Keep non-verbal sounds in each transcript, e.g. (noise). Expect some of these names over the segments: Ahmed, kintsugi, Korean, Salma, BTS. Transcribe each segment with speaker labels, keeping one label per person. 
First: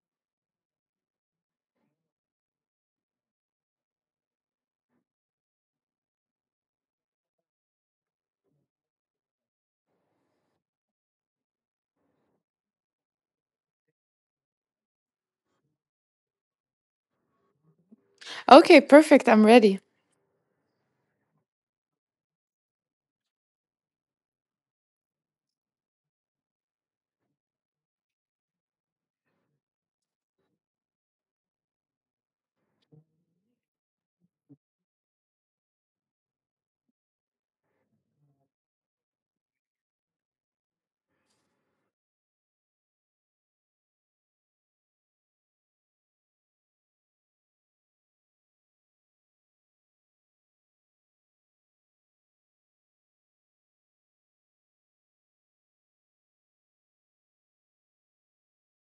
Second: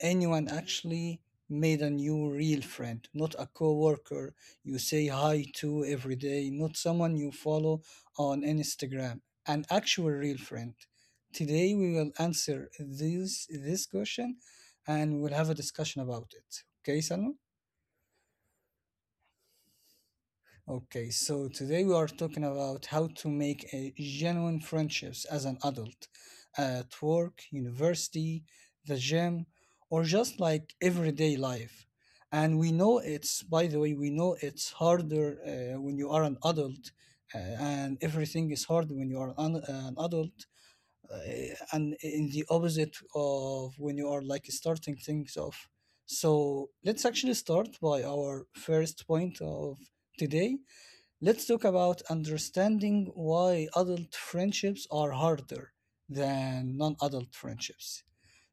Speaker 1: anyone actually made a new real friend? Not a coworker you say hi to every day, not someone you follow on Instagram, an actual real friend. Today we will answer this question and we'll have a discussion about it. Okay, Salma?
Speaker 2: Okay, perfect. I'm ready.
Speaker 1: Okay, so today we are talking about how to make a genuine friendships as an adult at work, university, the gym, or just like everyday life. And we know it's, by the way, we know it's harder when you are an adult, and everything is hard when you are an adult, uh, and in the opposite of when you are like starting things off. So let's actually start by our first point of today. Let's talk about understanding why adult friendships are harder than non adult friendships.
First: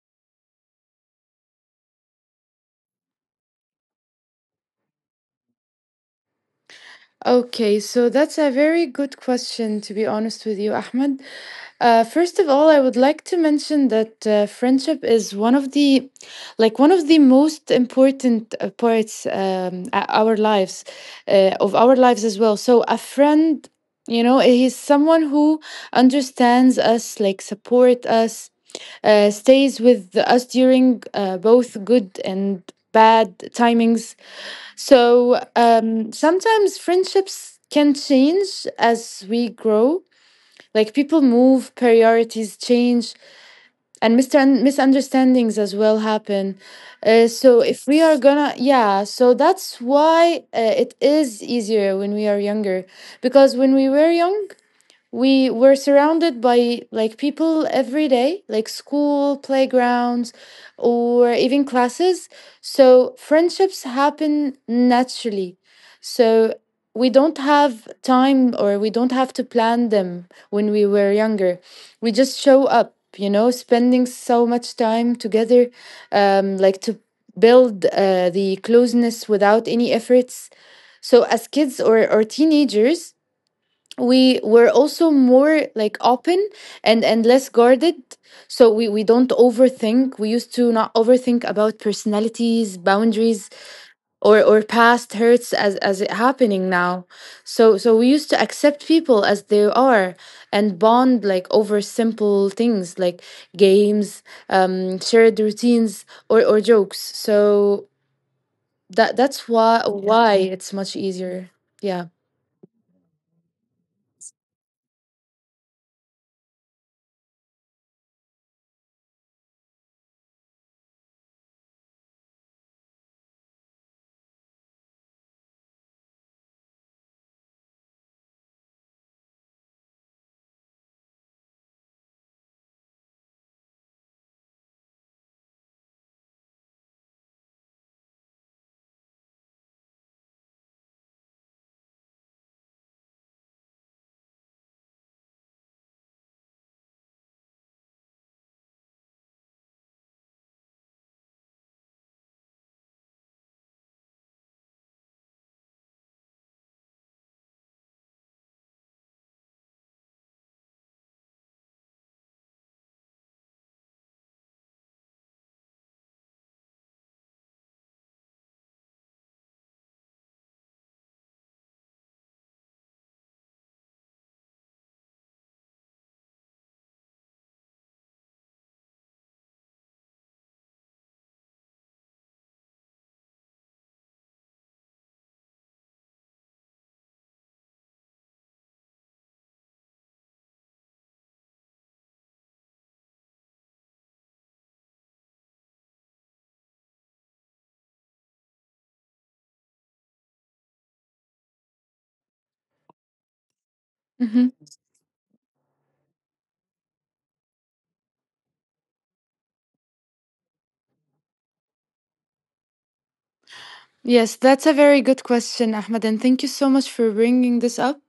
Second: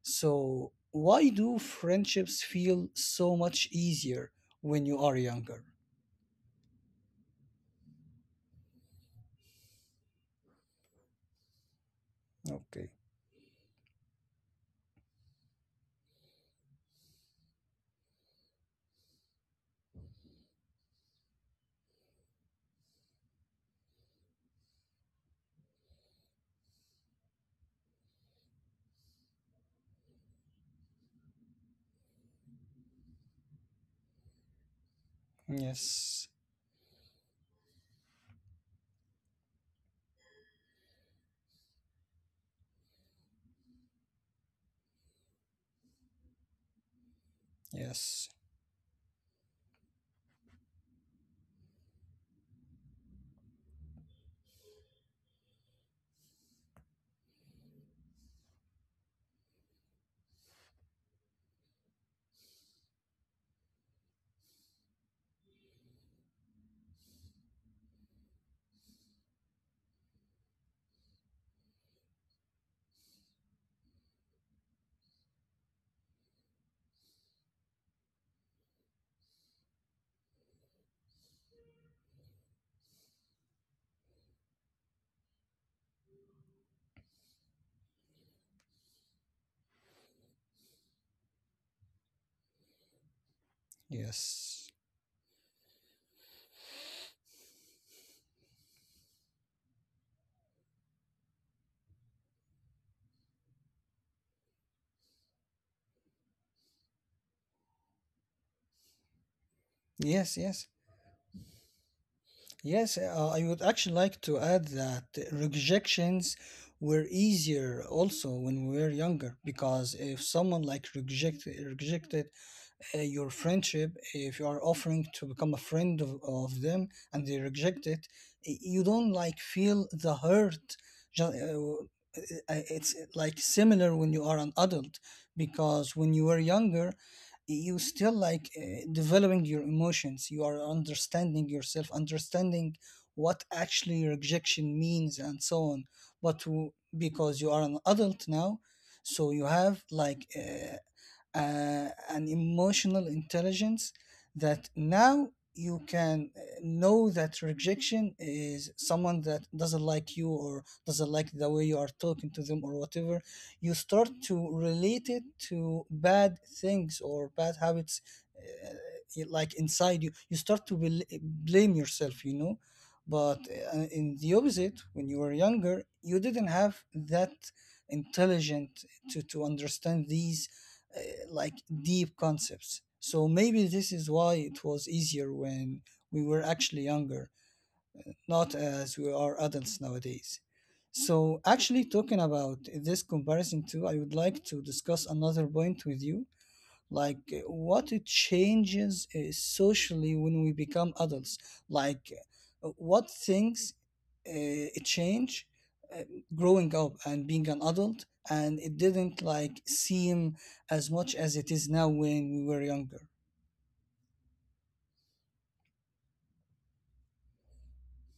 Speaker 1: So, why do friendships feel so much easier when you are younger?
Speaker 2: Okay, so that's a very good question, to be honest with you, Ahmed. First of all, I
Speaker 1: Okay.
Speaker 2: would like to mention that friendship is like one of the most important parts our lives, of our lives as well. So a friend, you know, he's someone who understands us, like support us, stays with us during both good and bad timings so
Speaker 1: Yes.
Speaker 2: sometimes friendships can change as we grow. Like people move, priorities change, and misunderstandings as well happen. So if we are
Speaker 1: Yes.
Speaker 2: gonna, yeah, so that's why it is easier when we are younger. Because when we were young, we were surrounded by like people every day, like school playgrounds or even classes, so friendships happen naturally. So we don't have time, or we don't have to plan them when we were younger. We just show up, you know, spending so much time together, like to build the closeness without any efforts. So as kids or teenagers, we were also more like open and less guarded. So we don't overthink. We used to not overthink about personalities, boundaries, or
Speaker 1: Yes.
Speaker 2: or past hurts as it happening now. So so we used to accept people as they are and bond like over simple things like games, shared routines, or jokes. So that that's why
Speaker 1: Yes.
Speaker 2: why
Speaker 1: Yes.
Speaker 2: it's much easier. Yeah
Speaker 1: Yes. I would actually like to add that rejections were easier also when we were younger because if someone like rejected your friendship if you are offering to become a friend of them and they reject it, you don't like feel the hurt. It's like similar when you are an adult, because when you were younger you still like developing your emotions, you are understanding yourself, understanding what actually rejection means and so on. but w- because you are an adult now, so you have like an emotional intelligence that now you can know that rejection is someone that doesn't like you or doesn't like the way you are talking to them or whatever. You start to relate it to bad things or bad habits. Like inside you, you start to blame yourself, you know. But in the opposite, when you were younger you didn't have that intelligent to understand these uh, like deep concepts. So maybe this is why it was easier when we were actually younger, not as we are adults nowadays. So, actually, talking about this comparison too, I would like to discuss another point with you. Like, what it changes socially when we become adults. Like, what things uh,
Speaker 2: (laughs)
Speaker 1: change uh, growing up and being an adult, and it didn't like seem as much as it is now when we were younger.
Speaker 2: Yes, that's a very good question, Ahmed, and thank you so much for bringing this up.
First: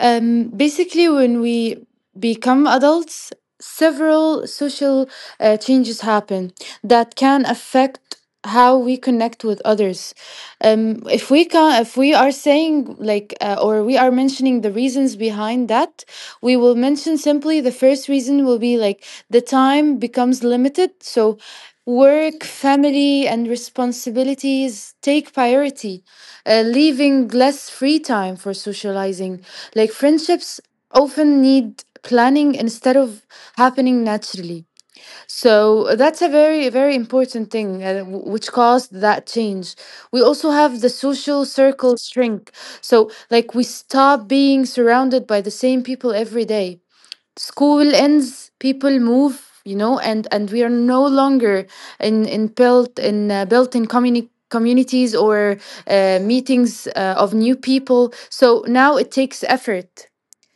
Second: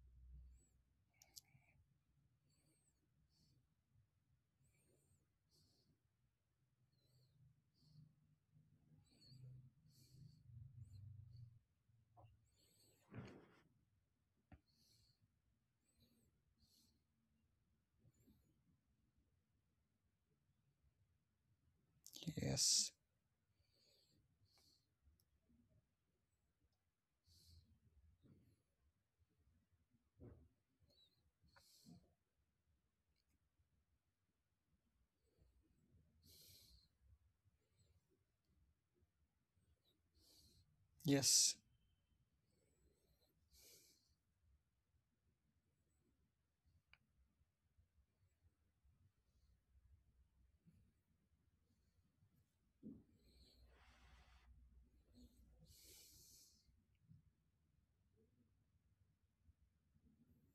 Speaker 2: Basically, when we become adults, several social changes happen that can affect how we connect with others. If we are saying like, or we are mentioning the reasons behind that, we will mention simply the first reason will be like the time becomes limited. So work,
Speaker 1: Yes.
Speaker 2: family, and responsibilities take priority, leaving less free time for socializing. Like friendships often need planning instead of happening naturally. So that's a very, very important thing which caused that change. We also have the social
Speaker 1: Yes.
Speaker 2: circle shrink. So, like, we stop being surrounded by the same people every day. School ends, people move, you know, and we are no longer in built in communities or meetings of new people. So now it takes effort.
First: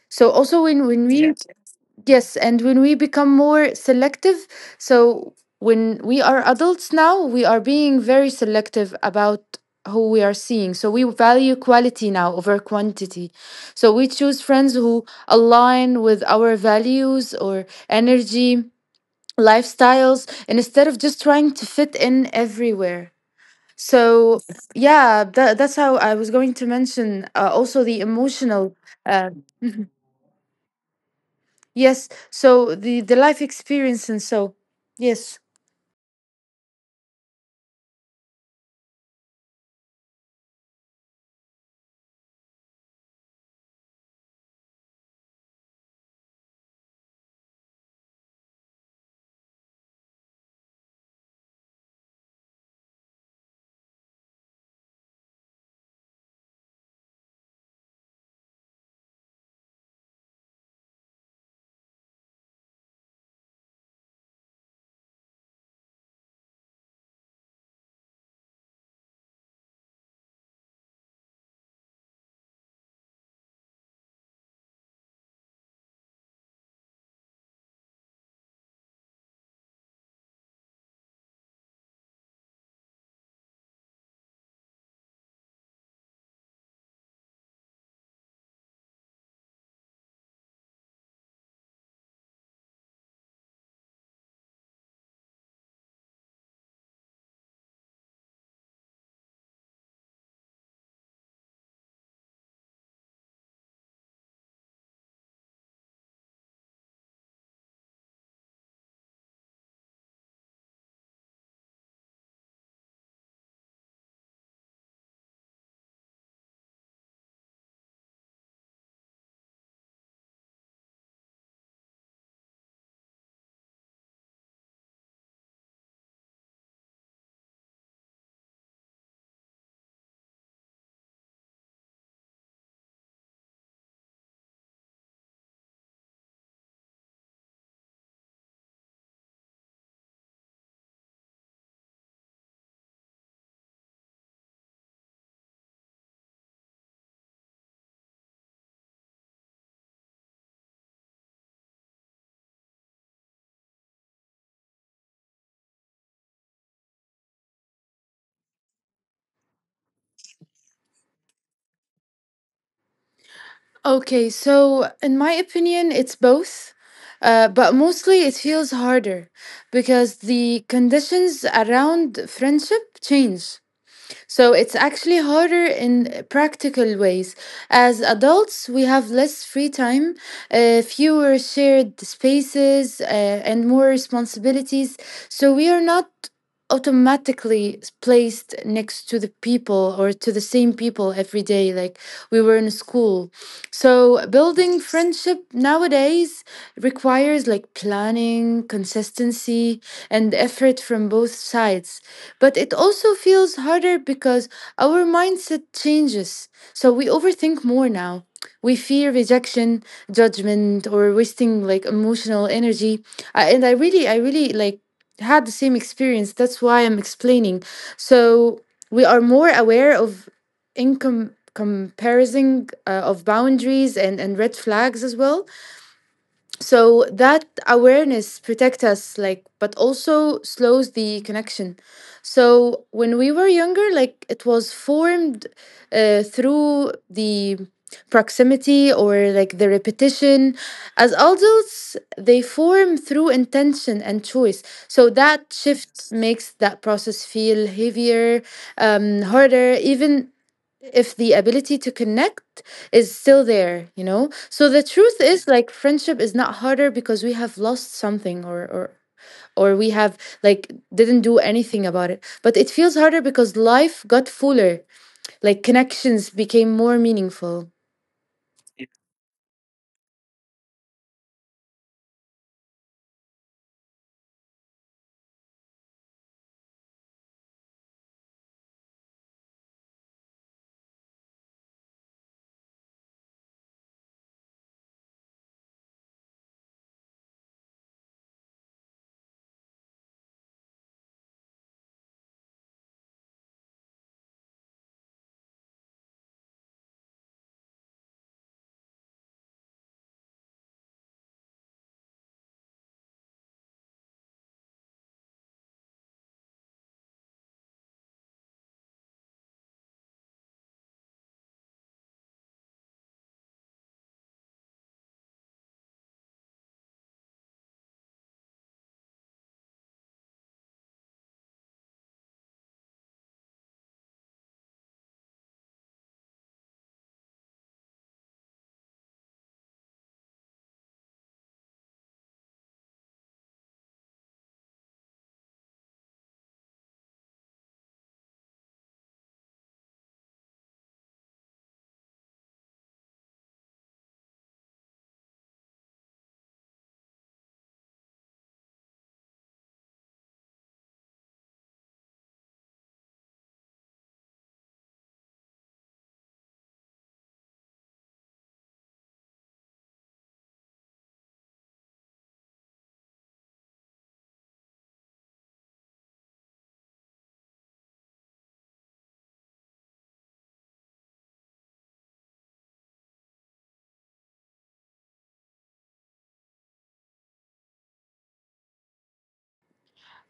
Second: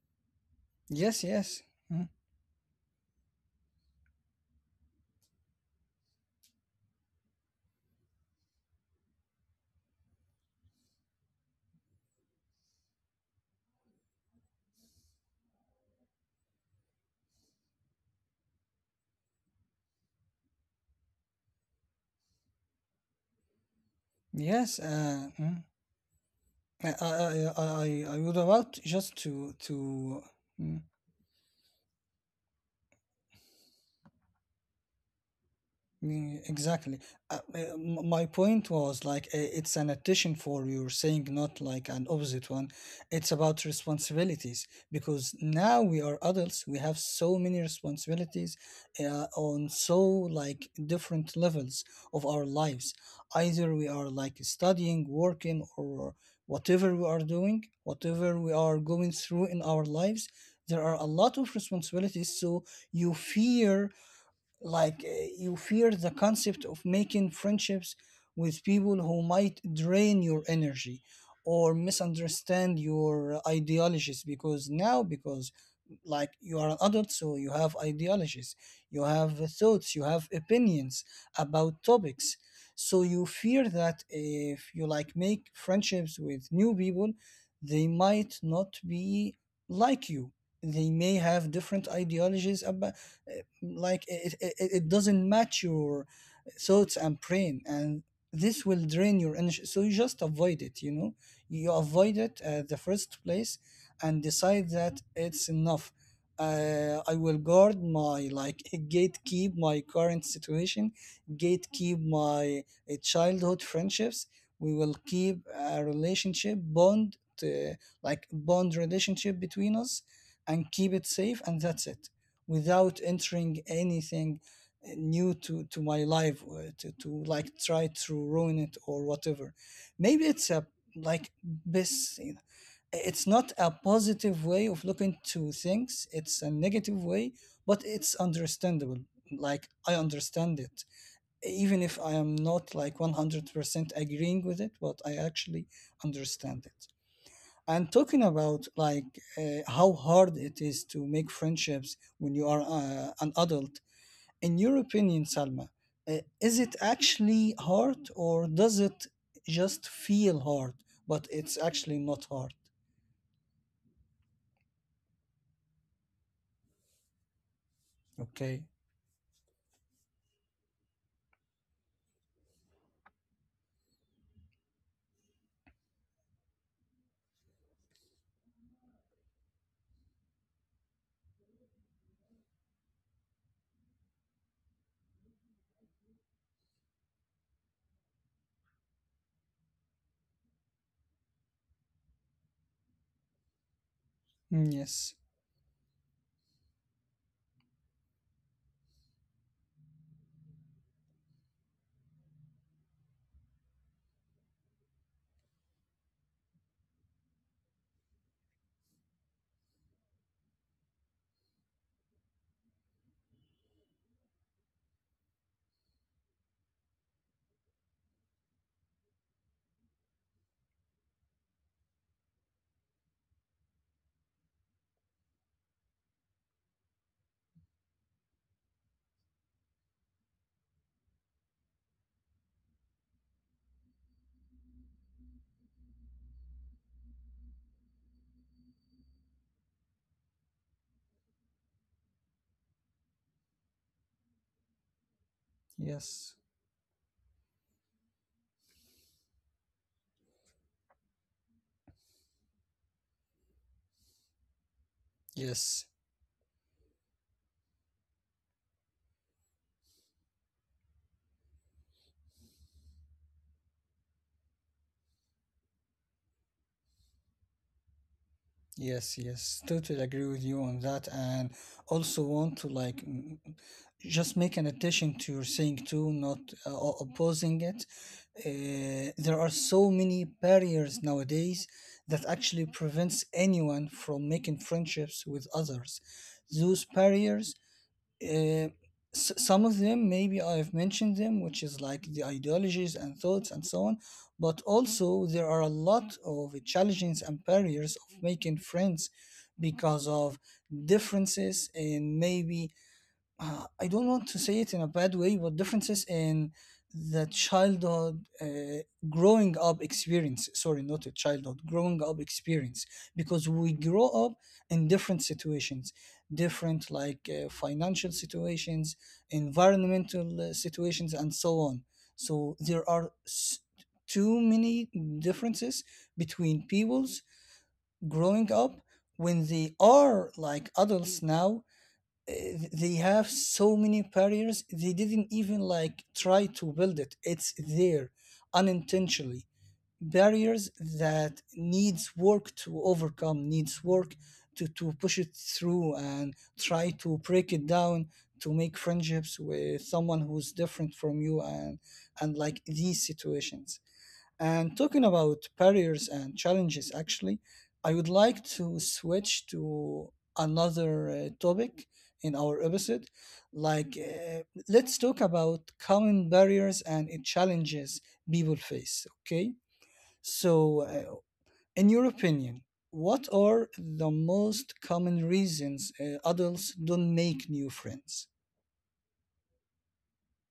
Speaker 2: So also when we.
Speaker 1: Yes.
Speaker 2: Yeah.
Speaker 1: Yes. Mm.
Speaker 2: Yes, and when we become more selective, so when we are adults now, we are being very selective about who we are seeing. So we value quality now over quantity. So we choose friends who align with our values or energy, lifestyles, and instead of just trying to fit in everywhere. So
Speaker 1: Yes.
Speaker 2: yeah, that,
Speaker 1: Mm.
Speaker 2: that's how I was going to
Speaker 1: I, I,
Speaker 2: mention
Speaker 1: I,
Speaker 2: also the
Speaker 1: I I would about
Speaker 2: emotional
Speaker 1: just
Speaker 2: uh,
Speaker 1: to mm.
Speaker 2: Yes, so the life experience and so. Yes.
Speaker 1: Mm, exactly. My point was like it's an addition for your saying, not like an opposite one. It's about responsibilities because now we are adults. We have so many responsibilities on so like different levels of our lives. Either we are like studying, working, or whatever we are doing, whatever we are going through in our lives. There are a lot of responsibilities, so you fear like you fear the concept of making friendships with people who might drain your energy or misunderstand your ideologies, because now, because like you are an adult, so you have ideologies, you have thoughts, you have opinions about topics. So you fear that if you like make friendships with new people, they might not be like you. They may have different ideologies about like it doesn't match your thoughts and brain and this will drain your energy, so you just avoid it, you know. You avoid it at the first place and decide that it's enough. I will guard my, like, (laughs) gatekeep my current situation, gatekeep my childhood friendships. We will keep a relationship bond, uh, like bond relationship between us, and keep it safe, and that's it, without entering anything new to my life to like try to ruin it or whatever. Maybe it's a like best, it's not a positive way of looking to things, it's a negative way, but it's understandable. Like, I understand it, even if I am not like 100% agreeing with it, but I actually understand it. And talking about like how hard it is to make friendships when you are an adult, in your opinion Salma, is it actually hard, or does it just feel hard but it's actually not hard?
Speaker 2: Okay, so in my opinion, it's both. But mostly it
Speaker 1: Okay.
Speaker 2: feels harder because the conditions around friendship change. So it's actually harder in practical ways. As adults, we have less free time, fewer shared spaces, and more responsibilities. So we are not automatically placed next to the people, or to the same people every day like we were in school. So
Speaker 1: Mm.
Speaker 2: building
Speaker 1: Yes,
Speaker 2: friendship nowadays requires like planning, consistency, and effort from both sides. But it also feels harder because our mindset changes. So we overthink more now. We fear rejection, judgment, or wasting like emotional energy. And I really like had the same experience. That's why I'm explaining. So we are more aware of income comparison, of boundaries and red flags as well. So that awareness protect us, like, but also slows the connection. So when we were younger, like it was formed through the proximity or like the repetition. As adults they form through intention and choice. So that shift
Speaker 1: yes,
Speaker 2: makes that process feel heavier, harder, even if the ability to connect is still there, you know. So the truth is,
Speaker 1: yes,
Speaker 2: like, friendship is not harder because we have lost something, or we have like didn't do anything about it. But it feels harder because life got fuller, like connections became more meaningful.
Speaker 1: yes, Yes, Totally agree with you on that, and also want to like mm, just make an addition to your saying too, not opposing it. There are so many barriers nowadays that actually prevents anyone from making friendships with others. Those barriers, uh, some of them maybe I've mentioned them, which is like the ideologies and thoughts and so on. But also there are a lot of challenges and barriers of making friends because of differences in maybe I don't want to say it in a bad way, but differences in the childhood growing up experience. Sorry, not a childhood, growing up experience. Because we grow up in different situations, different like financial situations, environmental situations, and so on. So there are too many differences between peoples growing up. When they are like adults now, uh, they have so many barriers, they didn't even like try to build it, it's there unintentionally, barriers that needs work to overcome, needs work to push it through and try to break it down, to make friendships with someone who's different from you and like these situations. And talking about barriers and challenges, actually, I would like to switch to another topic in our episode. Like, let's talk about common barriers and challenges people face. Okay. So, in your opinion, what are the most common reasons adults don't make new friends?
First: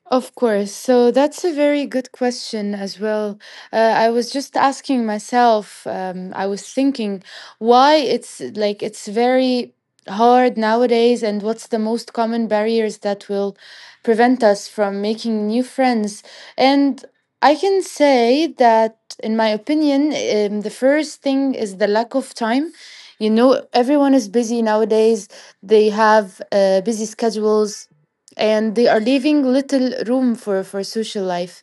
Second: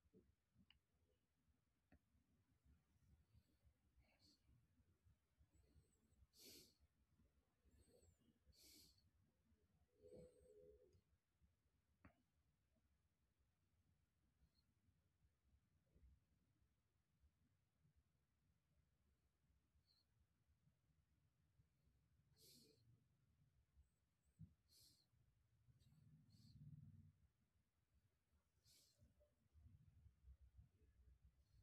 Speaker 2: Of course. So that's a very good question as well. I was just asking myself, I was thinking why it's like it's very hard nowadays and what's the most common barriers that will prevent us from making new friends. And I can say that, in my opinion, the first thing is the lack of time. You know, everyone is busy nowadays. They have busy schedules, and they are leaving little room for social life.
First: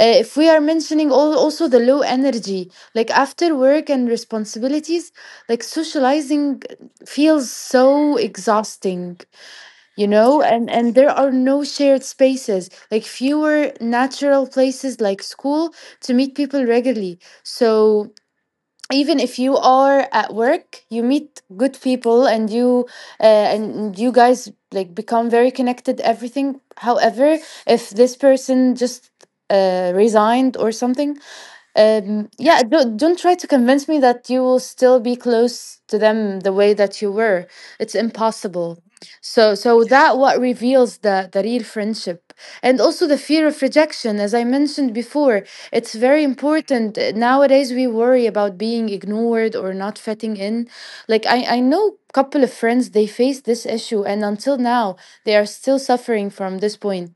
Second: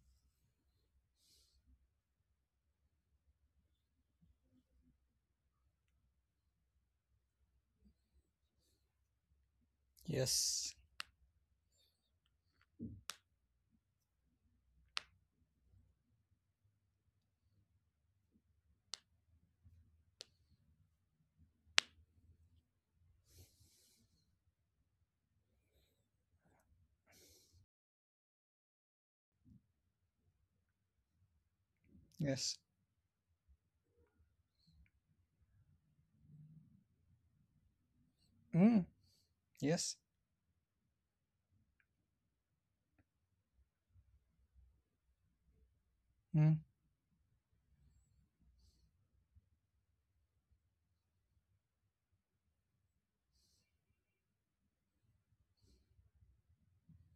Speaker 2: If we are mentioning all, also the low energy, like after work and responsibilities, like socializing feels so exhausting, you know. and
Speaker 1: Yes.
Speaker 2: and there are no shared spaces, like fewer natural places like school to meet people regularly. So even if you are at work, you meet good people, uh, and you guys like become very connected, everything. However, if this person just resigned or something,
Speaker 1: Yes.
Speaker 2: yeah, don't try to convince me that you will still be close to them the way that you were. It's impossible.
Speaker 1: Mm.
Speaker 2: So so
Speaker 1: Yes.
Speaker 2: that what reveals the real friendship. And also the fear of rejection, as I mentioned before. It's very
Speaker 1: Mm.
Speaker 2: important. Nowadays we worry about being ignored or not fitting in. Like I know couple of friends, they face this issue, and until now they are still suffering from this point.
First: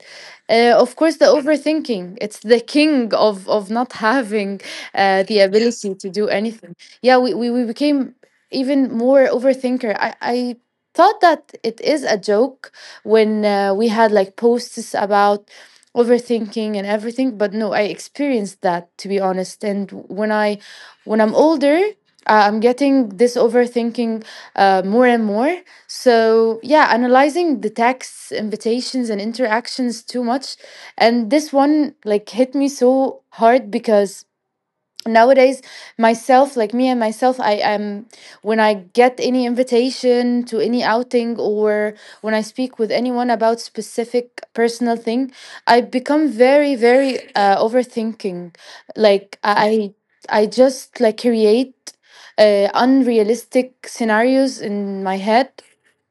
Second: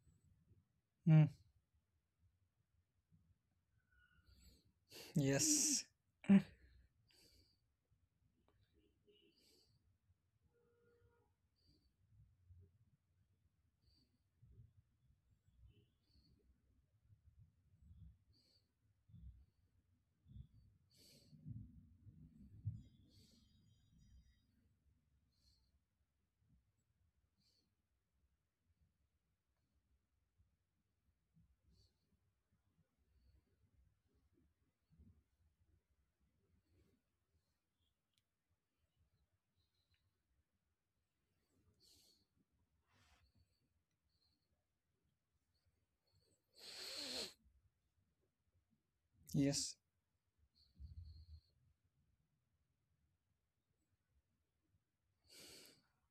Speaker 2: Uh, of course,
Speaker 1: Mm.
Speaker 2: the overthinking. It's the king of not (laughs) having the
Speaker 1: Yes.
Speaker 2: ability to do anything. Yeah, we became even more overthinker. I thought that it is a joke when we had like posts about overthinking and everything, but no, I experienced that, to be honest. And when I'm older, I'm getting this overthinking more and more. So, yeah, analyzing the texts, invitations, and interactions too much. And this one like hit me so hard, because nowadays myself, like me and myself, I am when I get any invitation to any outing, or when I speak with anyone about specific personal thing, I become very, very overthinking. Like
Speaker 1: Yes.
Speaker 2: I just like create unrealistic scenarios in my head.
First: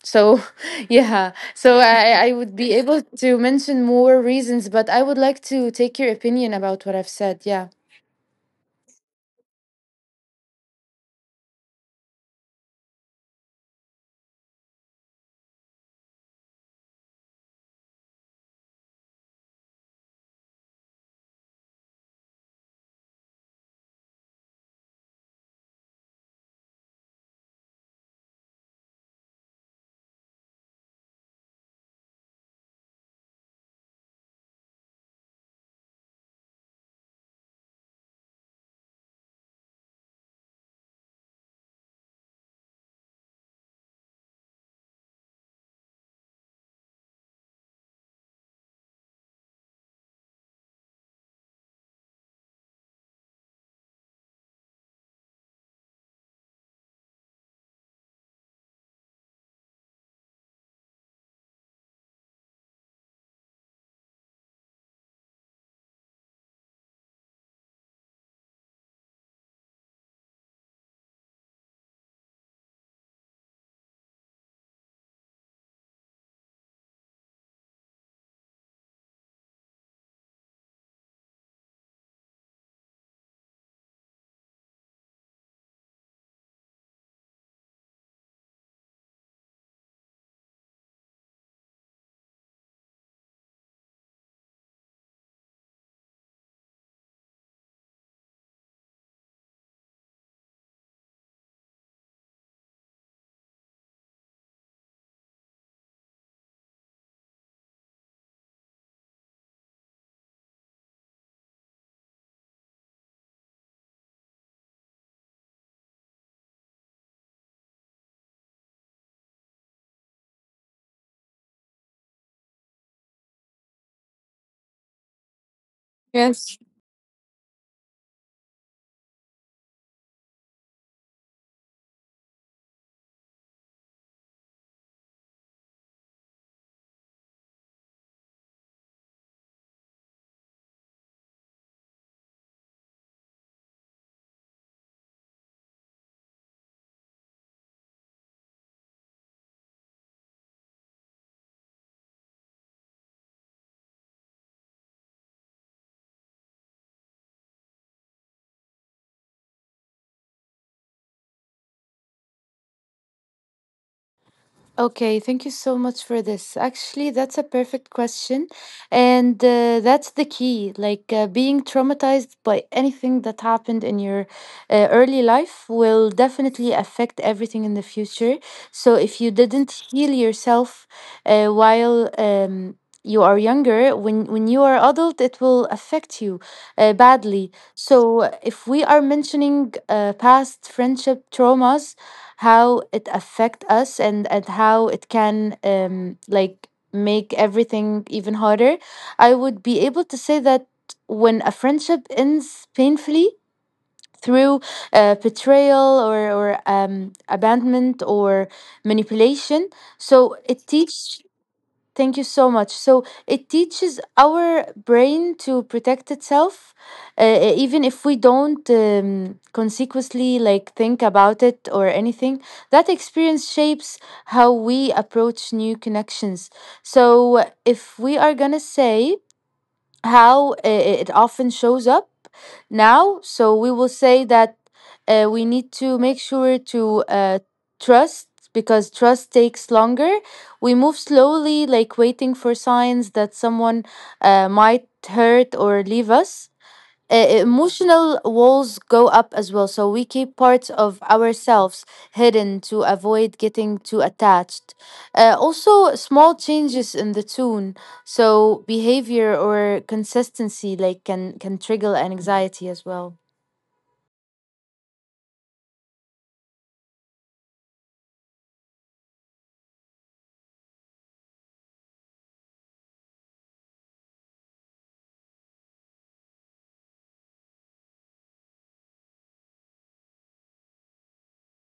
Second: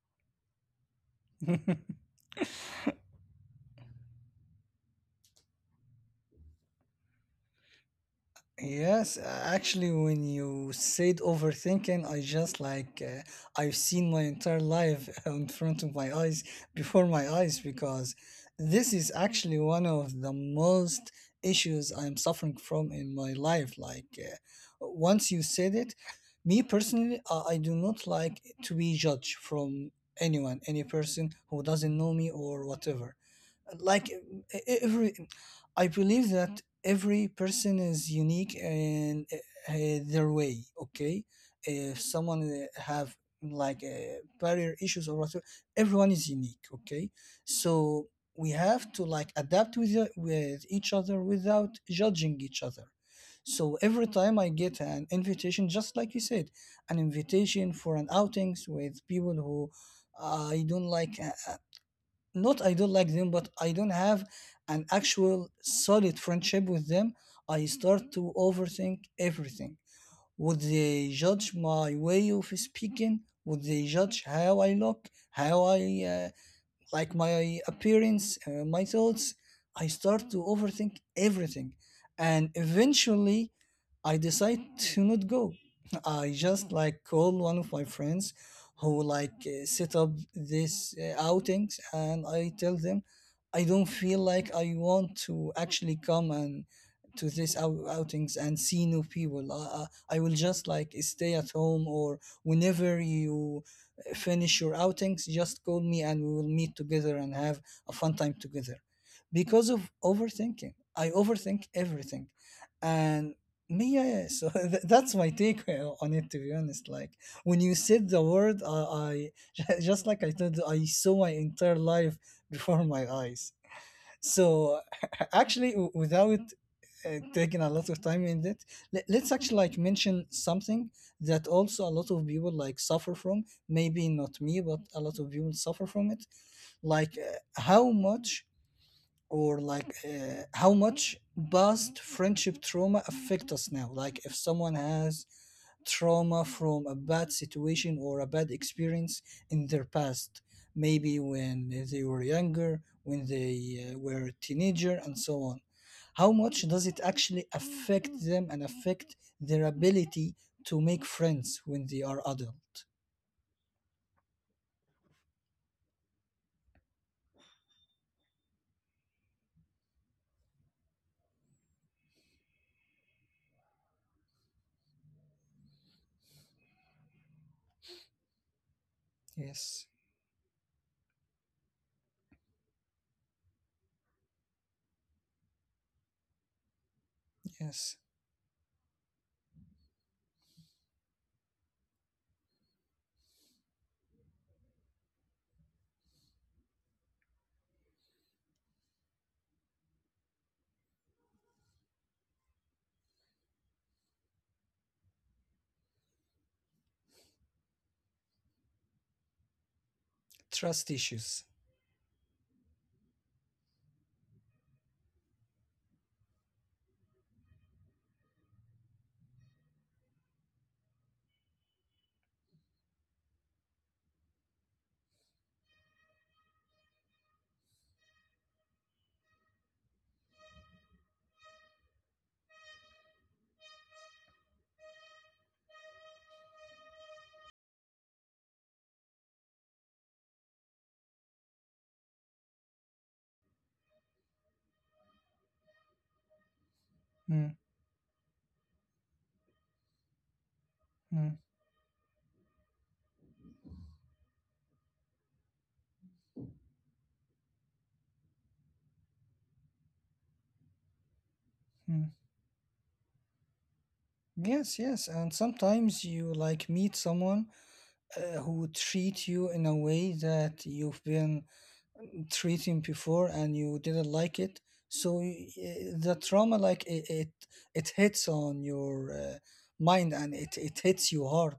Speaker 2: So (laughs) yeah, so I would be able to mention more reasons, but I would like to take your opinion about what I've said. Yeah
Speaker 1: Yes, a- Actually, when you said overthinking, I just like I've seen my entire life (laughs) in front of my eyes, before my eyes, because this is actually one of the most issues I'm suffering from in my life. Like, once you said it, me personally, I do not like to be judged from anyone, any person who doesn't know me or whatever. Like, every, I believe that every person is unique in their way, okay? If someone have like barrier issues or whatever, everyone is unique, okay? So we have to like adapt with the- with each other without judging each other. So every time I get an invitation, just like you said, an invitation for an outings with people who I don't like, not I don't like them, but I don't have an actual solid friendship with them. I start to overthink everything. Would they judge my way of speaking? Would they judge how I look, how I uh, like my appearance, my thoughts? I start to overthink everything, and eventually I decide to not go. I just like call one of my friends who like set up these outings, and I tell them I don't feel like I want to actually come and to this outings and see new people. I will just like stay at home, or whenever you finish your outings, just call me and we will meet together and have a fun time together. Because of overthinking, I overthink everything and no. Yeah. So (laughs) that's my take on it. To be honest, like when you said the word, I (laughs) just like I told, you, I saw my entire life (laughs) before my eyes. So (laughs) actually, without taking a lot of time in it, let's actually like mention something that also a lot of people like suffer from. Maybe not me, but a lot of people suffer from it. Like how much, or like how much past friendship trauma affect us now. Like if someone has trauma from a bad situation or a bad experience in their past, maybe when they were younger, when they were a teenager and so on, how much does it actually affect them and affect their ability to make friends when they are adult?
Speaker 2: Okay, thank you so much for this. Actually, that's a perfect question. And that's the key. Like being traumatized by anything that happened in your early life will definitely affect everything in the future. So if you didn't
Speaker 1: Yes.
Speaker 2: heal yourself while you are younger, when you are adult, it will affect you badly.
Speaker 1: Yes.
Speaker 2: So if we are mentioning past friendship traumas, how it affect us, and how it can like make everything even harder, I would be able to say that when a friendship ends painfully through betrayal, or abandonment, or manipulation, so it
Speaker 1: Trust
Speaker 2: teaches.
Speaker 1: issues.
Speaker 2: Thank you so much. So it teaches our brain to protect itself, even if we don't consequently like think about it or anything. That experience shapes how we approach new connections. So if we are gonna say how it often shows up now. So we will say that we need to make sure to trust, because trust takes longer. We move slowly, like waiting for signs that someone might hurt or leave us. Uh,
Speaker 1: Mm.
Speaker 2: emotional walls go up as well. So we keep parts of
Speaker 1: Mm.
Speaker 2: ourselves hidden to avoid getting too attached. Also, small changes in the tune, so behavior or consistency, like can trigger
Speaker 1: Mm.
Speaker 2: anxiety as well.
Speaker 1: Yes, yes, and sometimes you like meet someone who treat you in a way that you've been treating before and you didn't like it. So the trauma, like, it hits on your, mind, and it hits you hard,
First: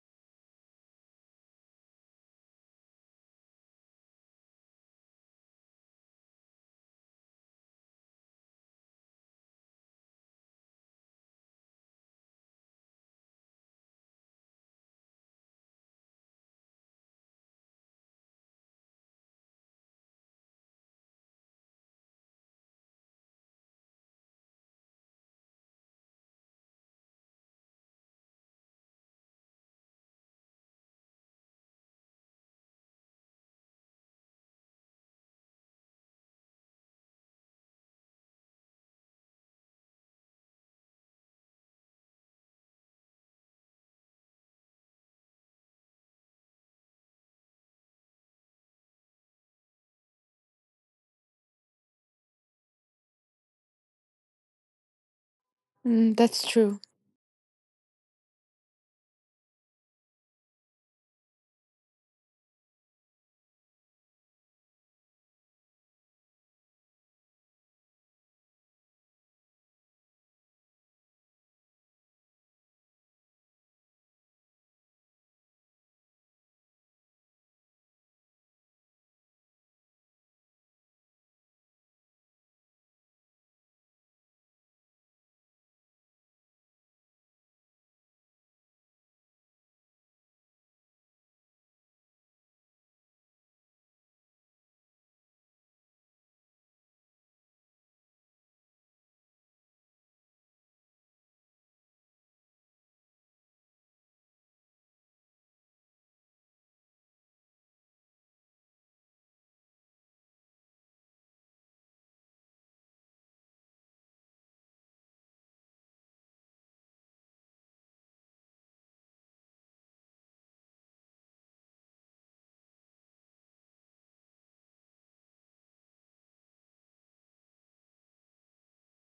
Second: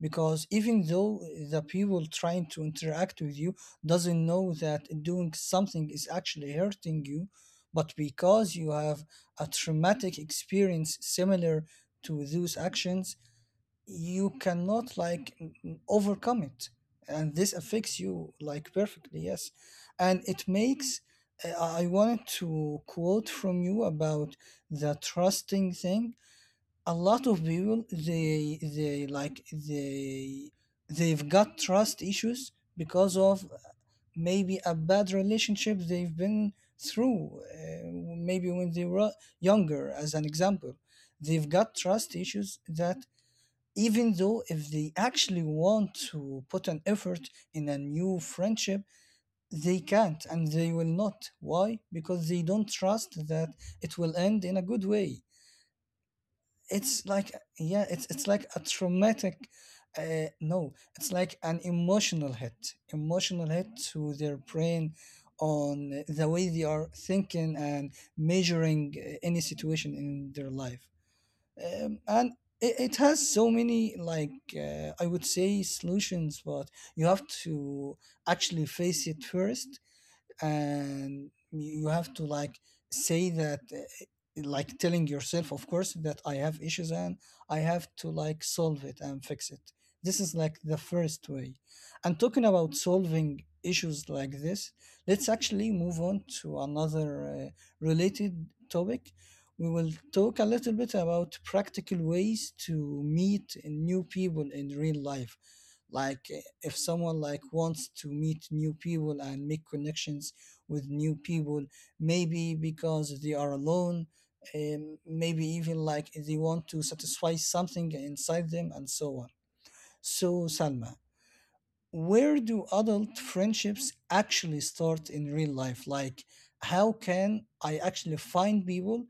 Speaker 1: because even though the people trying to interact with you doesn't know that doing something is actually hurting you, but because you have a traumatic experience similar to those actions, you cannot, like, overcome it, and this affects you like perfectly, yes. and it makes I wanted to quote from you about the trusting thing. A lot of people, they they like they they've got trust issues because of maybe a bad relationship they've been through, uh, maybe when they were younger as an example. They've got trust issues that even though if they actually want to put an effort in a new friendship, they can't, and they will not. Why? Because they don't trust that it will end in a good way.
Speaker 2: Mm, that's true.
Speaker 1: It's like, yeah, it's like a traumatic, no, it's like an emotional hit, emotional hit to their brain, on the way they are thinking and measuring, any situation in their life. And it has so many, like, I would say, solutions, but you have to actually face it first. And you have to, like, say that, like, telling yourself, of course, that I have issues and I have to, like, solve it and fix it. This is, like, the first way. And talking about solving issues like this, let's actually move on to another, related topic. We will talk a little bit about practical ways to meet new people in real life. Like, if someone, like, wants to meet new people and make connections with new people, maybe because they are alone, maybe even, like, they want to satisfy something inside them, and so on. So, Salma, where do adult friendships actually start in real life? Like, how can I actually find people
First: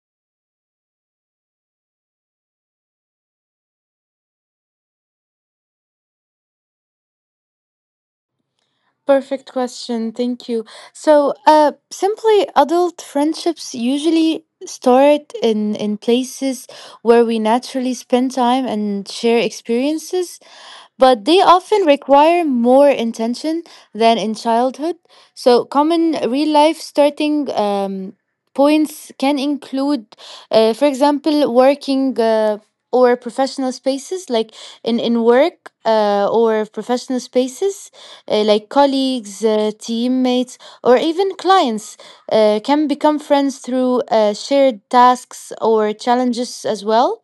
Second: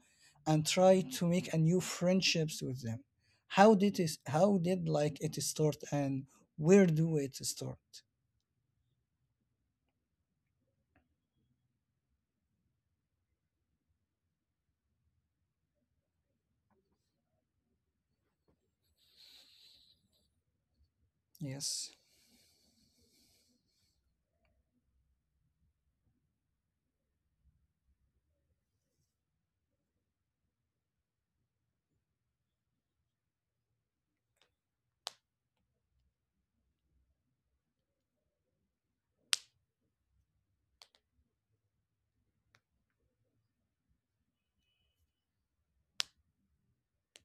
Speaker 1: and try to make a new friendships with them? How did, like, it start, and where do it start?
Speaker 2: Perfect question. Thank you. So, simply, adult friendships usually start in places where we naturally spend time and share experiences, but they often
Speaker 1: Yes.
Speaker 2: require more intention than in childhood. So, common real life starting points can include, for example, working. Or professional spaces like in work or professional spaces, like colleagues, teammates, or even clients, can become friends through shared tasks or challenges as well.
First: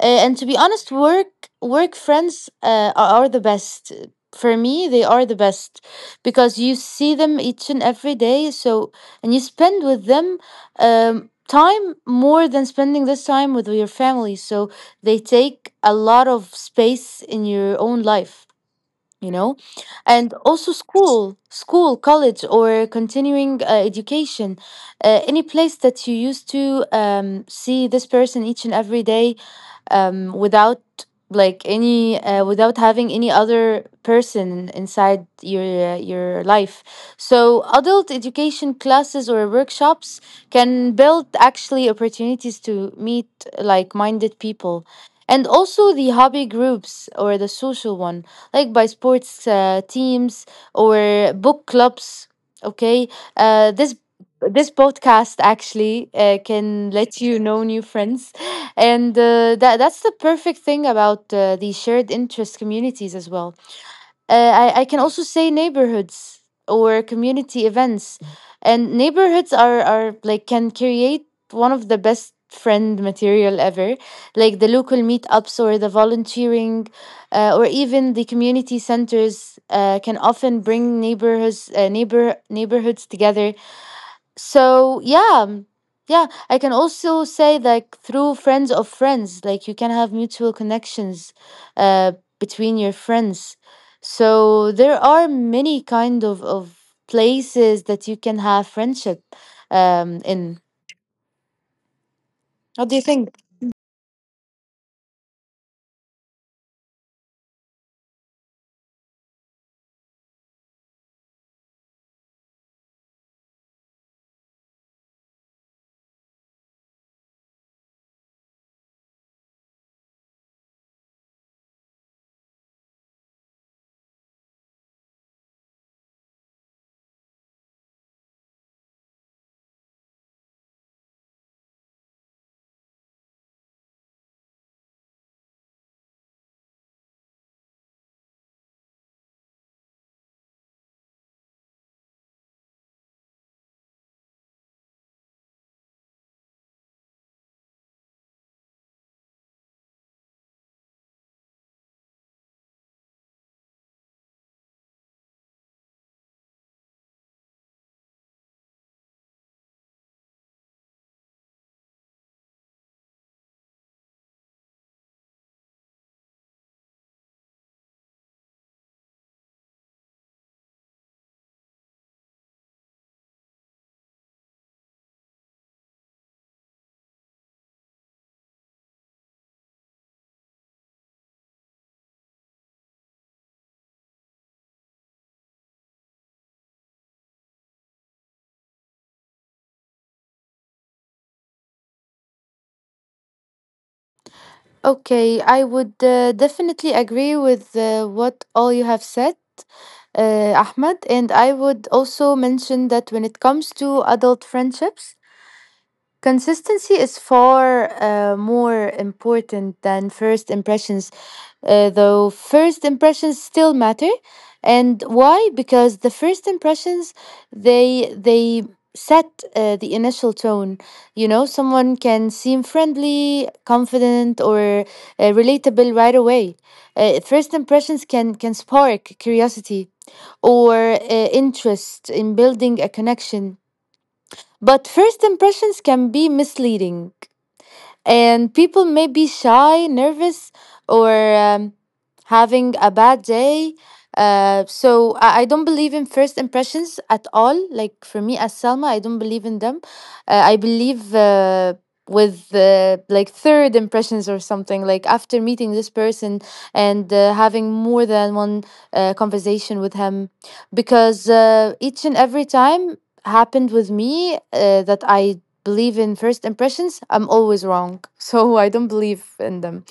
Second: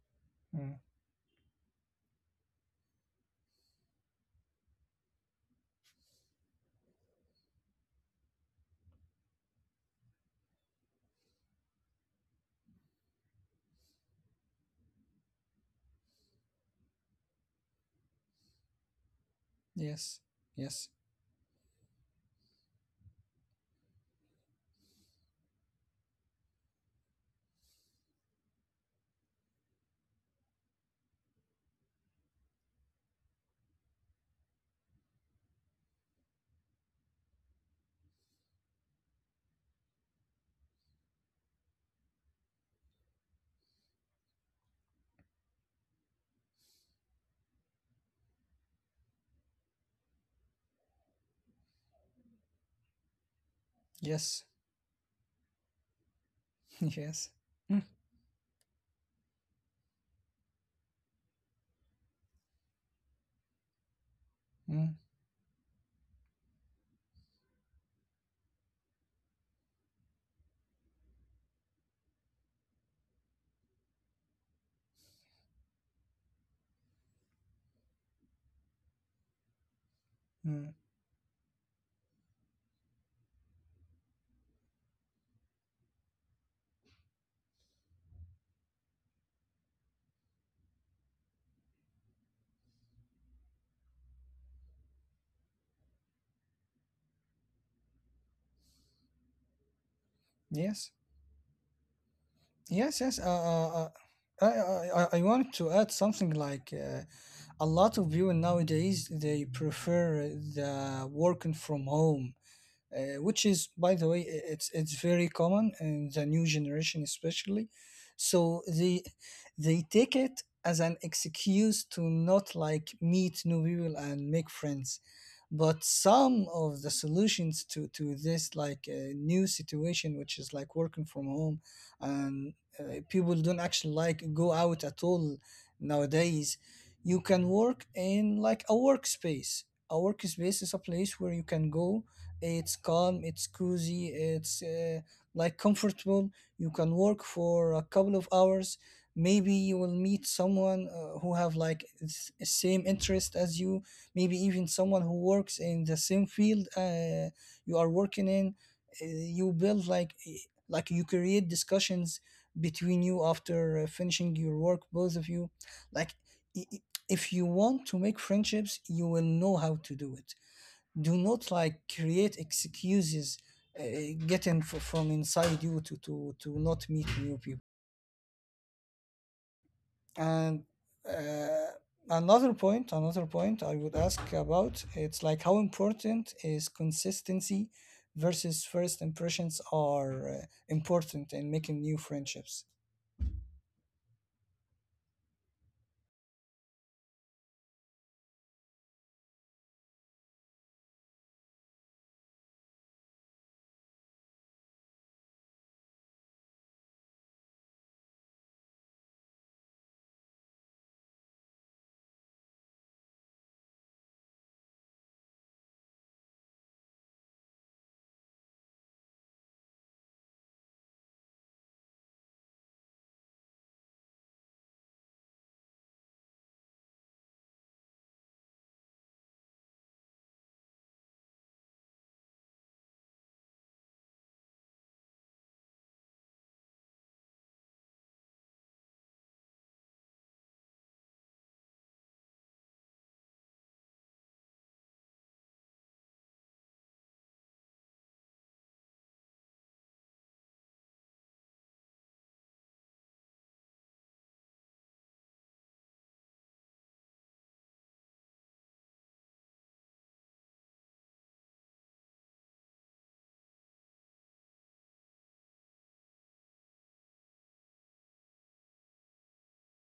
Speaker 2: And to be
Speaker 1: Mm.
Speaker 2: honest, work friends are the best. For me, they are the best, because you see them each and every day. So, and you spend with them, time, more than spending this time with your family. So, they take a lot of space in your own life, you know
Speaker 1: Yes.
Speaker 2: and also
Speaker 1: Yes.
Speaker 2: school, college, or continuing education, any place that you used to see this person each and every day, without like any without having any other person inside your life. So adult education classes or workshops can build actually opportunities to meet like minded people. And also the hobby groups or the social one, like by sports teams or book clubs. Okay. This
Speaker 1: Yes.
Speaker 2: this podcast actually can
Speaker 1: (laughs)
Speaker 2: let
Speaker 1: Yes.
Speaker 2: you know new
Speaker 1: Mm.
Speaker 2: friends. And that's the perfect thing about the shared interest communities as well. I
Speaker 1: Mm.
Speaker 2: can also say neighborhoods or community events, and neighborhoods are like can create one of the best friend material ever, like the local meetups or the volunteering, or even the community centers can often
Speaker 1: Mm.
Speaker 2: bring neighborhoods together. So yeah. Yeah, I can also say like through friends of friends, like you can have mutual connections uh between your friends. So there are many kind of places that you can have friendship in.
Speaker 1: Yes. Yes. Yes. I wanted to add something, like, a lot of people nowadays, they prefer the working from home, which is, by the way, it's very common in the new generation, especially. So they take it as an excuse to not, like, meet new people and make friends. But some of the solutions to this, like, new situation, which is like working from home, and people don't actually, like, go out at all nowadays. You can work in, like, a workspace. A workspace is a place where you can go. It's calm, it's cozy, it's, like, comfortable. You can work for a couple of hours. Maybe you will meet someone, who have, like, same interest as you. Maybe even someone who works in the same field, you are working in. You build, like, like, you create discussions between you after, finishing your work, both of you. Like, i- i- if you want to make friendships, you will know how to do it. Do not, like, create excuses, uh, getting from inside you to not meet new people. And, uh, another point I would ask about, it's like, how important is consistency versus first impressions are, important in making new friendships.
Speaker 2: Okay, I would definitely agree with what all you have said, Ahmed, and I would also mention that when it comes to adult friendships, consistency is far more important than first impressions, though first impressions still matter. And why? Because the first impressions they set the initial tone. You know, someone can seem friendly, confident, or relatable right away. First impressions can spark curiosity or interest in building a connection. But first impressions can be misleading, and people may be shy, nervous, or having a bad day. So I don't believe in first impressions at all. Like for me, as Selma, I don't believe in them. I believe with like third impressions or something. Like after meeting this person and having more than one conversation with him, because each and every time happened with me that I believe in first impressions, I'm always wrong. (laughs) So I don't believe in them.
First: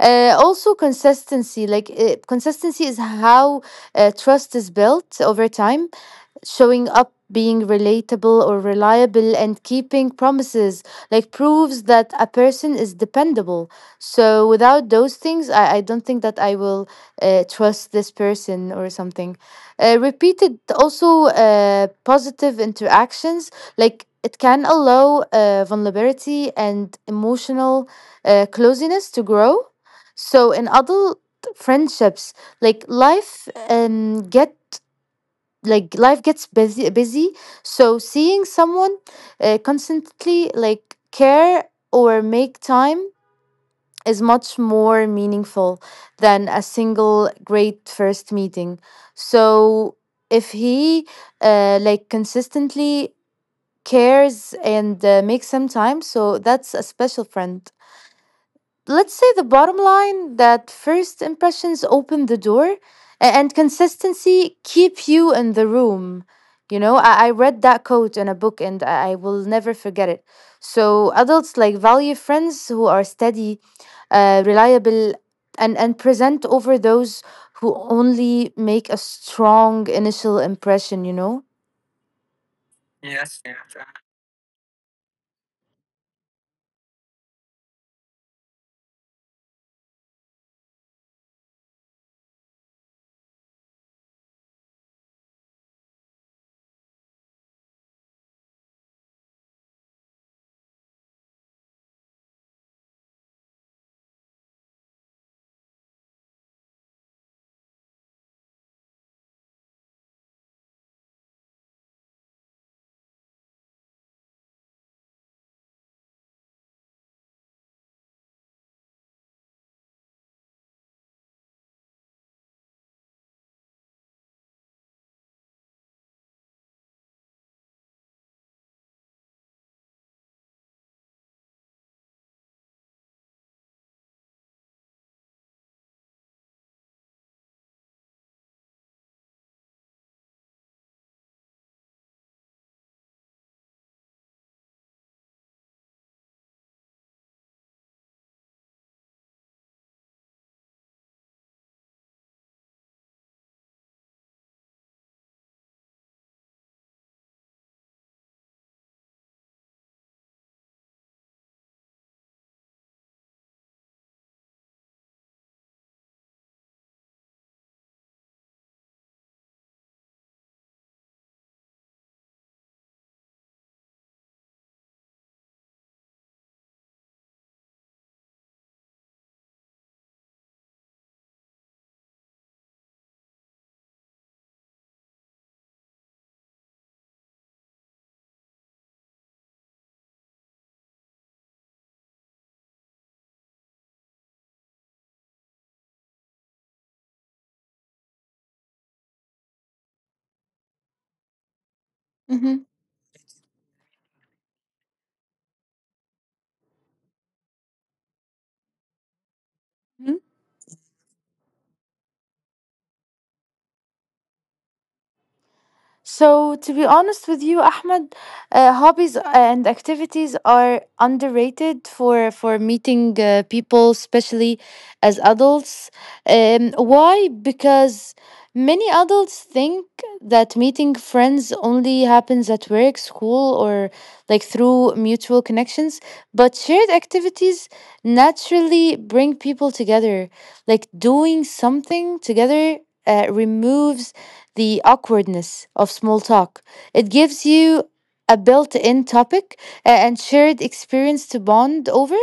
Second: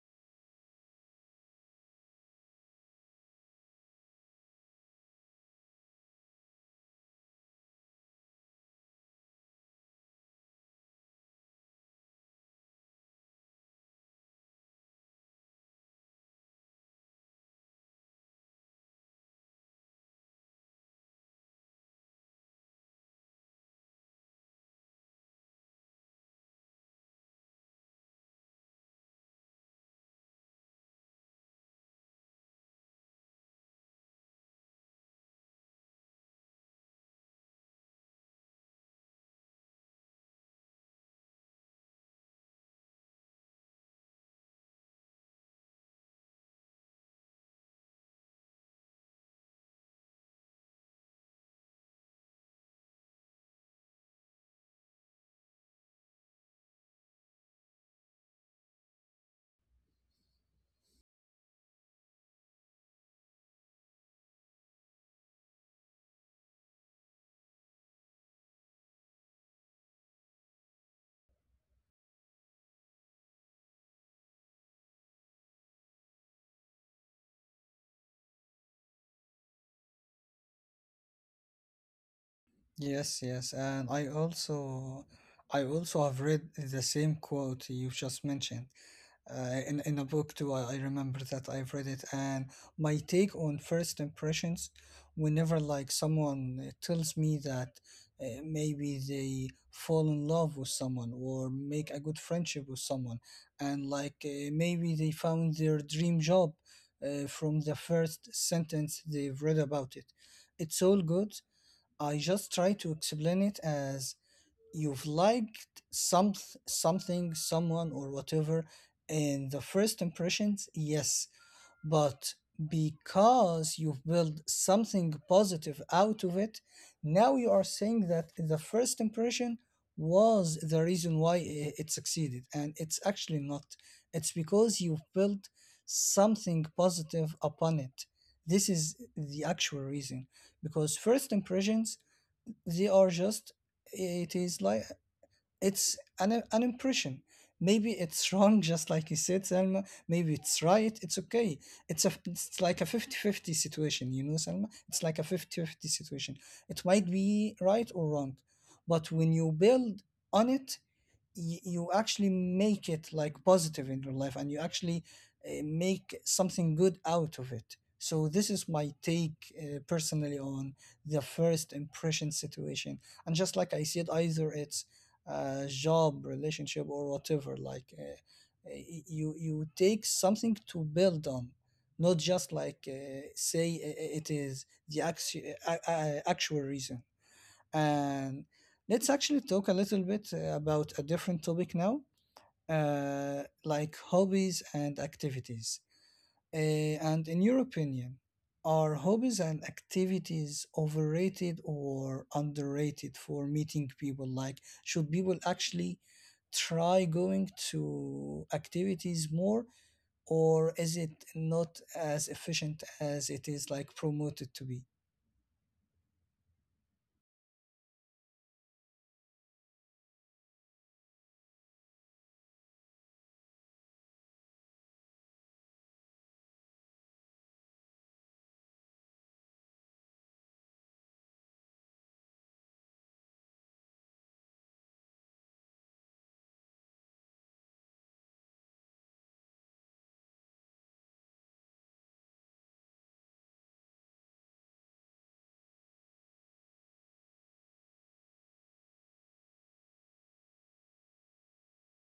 Speaker 2: Also, consistency. Like consistency is how trust is built over time. Showing up, being relatable or reliable, and keeping promises like proves that a person is dependable. So without those things, I don't think that I will trust this person or something. Repeated also positive interactions, like it can allow vulnerability and emotional closeness to grow. So in adult friendships, like life um, get like life gets busy, so seeing someone constantly like care or make time is much more meaningful than a single great first meeting. So if he like consistently cares and makes some time, so that's a special friend. Let's say the bottom line, that first impressions open the door, and consistency keep you in the room. You know, I read that quote in a book, and I will never forget it. So adults like value friends who are steady, reliable, and present over those who only make a strong initial impression, you know.
Speaker 1: Yes, yes, and I also, I also have read the same quote you just mentioned, in a book too. I remember that I've read it, and my take on first impressions: whenever, like, someone, tells me that, maybe they fall in love with someone or make a good friendship with someone, and, like, maybe they found their dream job, from the first sentence they've read about it, it's all good. I just try to explain it as, you've liked something, someone or whatever, in the first impressions, yes, but because you've built something positive out of it, now you are saying that the first impression was the reason why it succeeded, and it's actually not. It's because you've built something positive upon it. This is the actual reason. Because first impressions, they are just, it is like, it's an impression. Maybe it's (laughs) wrong, just like you said, selma maybe it's right, it's okay. It's a, it's like a fifty-fifty situation, selma it's like a fifty-fifty situation. It might be right or wrong, but when you build on it, you actually make it, like, positive in your life, and you actually, make something good out of it. So this is my take, personally, on the first impression situation. And just like I said, either it's a job, relationship or whatever, like, you take something to build on, not just, like, say, it is the actual reason. And let's actually talk a little bit, about a different topic now, like, hobbies and activities. Uh, and in your opinion, are hobbies and activities overrated or
Speaker 2: Mm-hmm.
Speaker 1: underrated for meeting people? Like, should people actually try going to activities more, or is it not as efficient as it is, like, promoted to be?
Speaker 2: So, to be honest with you, Ahmed, hobbies and activities are underrated for meeting people, especially as adults. Why? Because many adults think that meeting friends only happens at work, school, or like through mutual connections. But shared activities naturally bring people together. Like doing something together removes the awkwardness of small talk. It gives you a built in topic and shared experience to bond over.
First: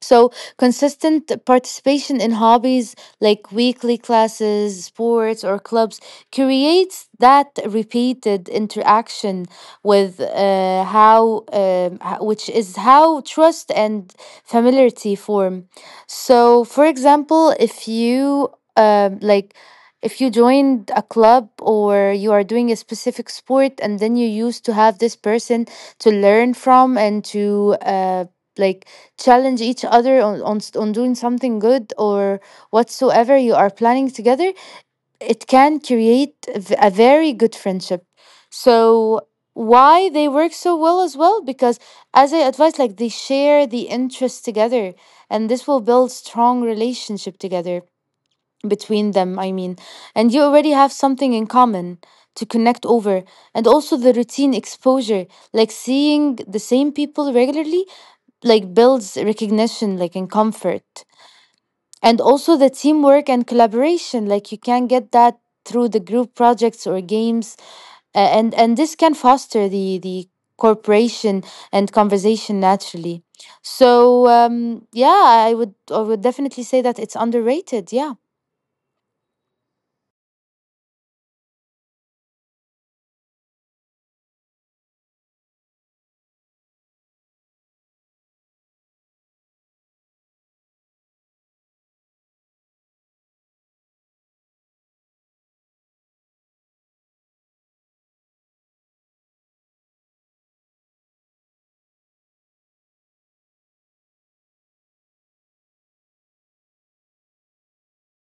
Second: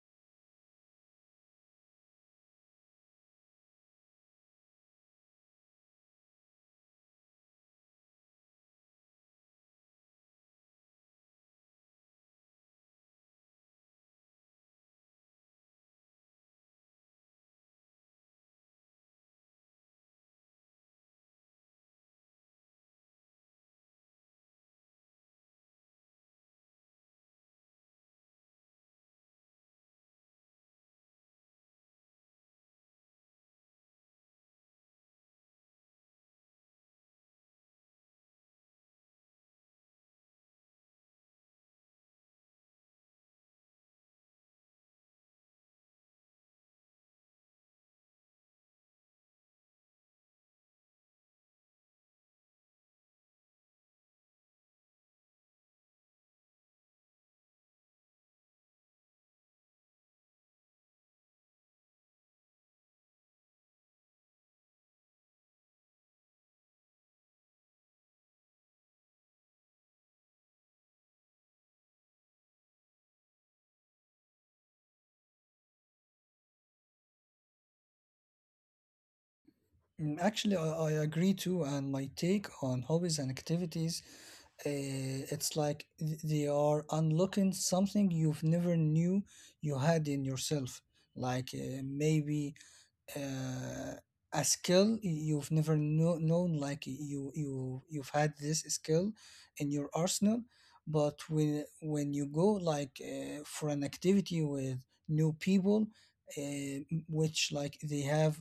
Speaker 2: So, consistent participation in hobbies, like weekly classes, sports, or clubs, creates that repeated interaction which is how trust and familiarity form. So, for example, if you like, if you joined a club or you are doing a specific sport, and then you used to have this person to learn from and to like challenge each other on doing something good or whatsoever you are planning together, it can create a very good friendship. So, why they work so well as well? Because, as I advise, like they share the interest together, and this will build strong relationship together between them, I mean, and you already have something in common to connect over. And also the routine exposure, like seeing the same people regularly, like builds recognition, like in comfort. And also the teamwork and collaboration, like you can get that through the group projects or games. And this can foster the cooperation and conversation naturally. So yeah, I would definitely say that it's underrated. Yeah.
Speaker 1: Mm. Actually, I agree too, and my take on hobbies and activities, it's like, they are unlocking something you've never knew you had in yourself. Like, maybe, uh, a skill you've never known, like, you've had this skill in your arsenal, but when you go, like, for an activity with new people, which, like, they have,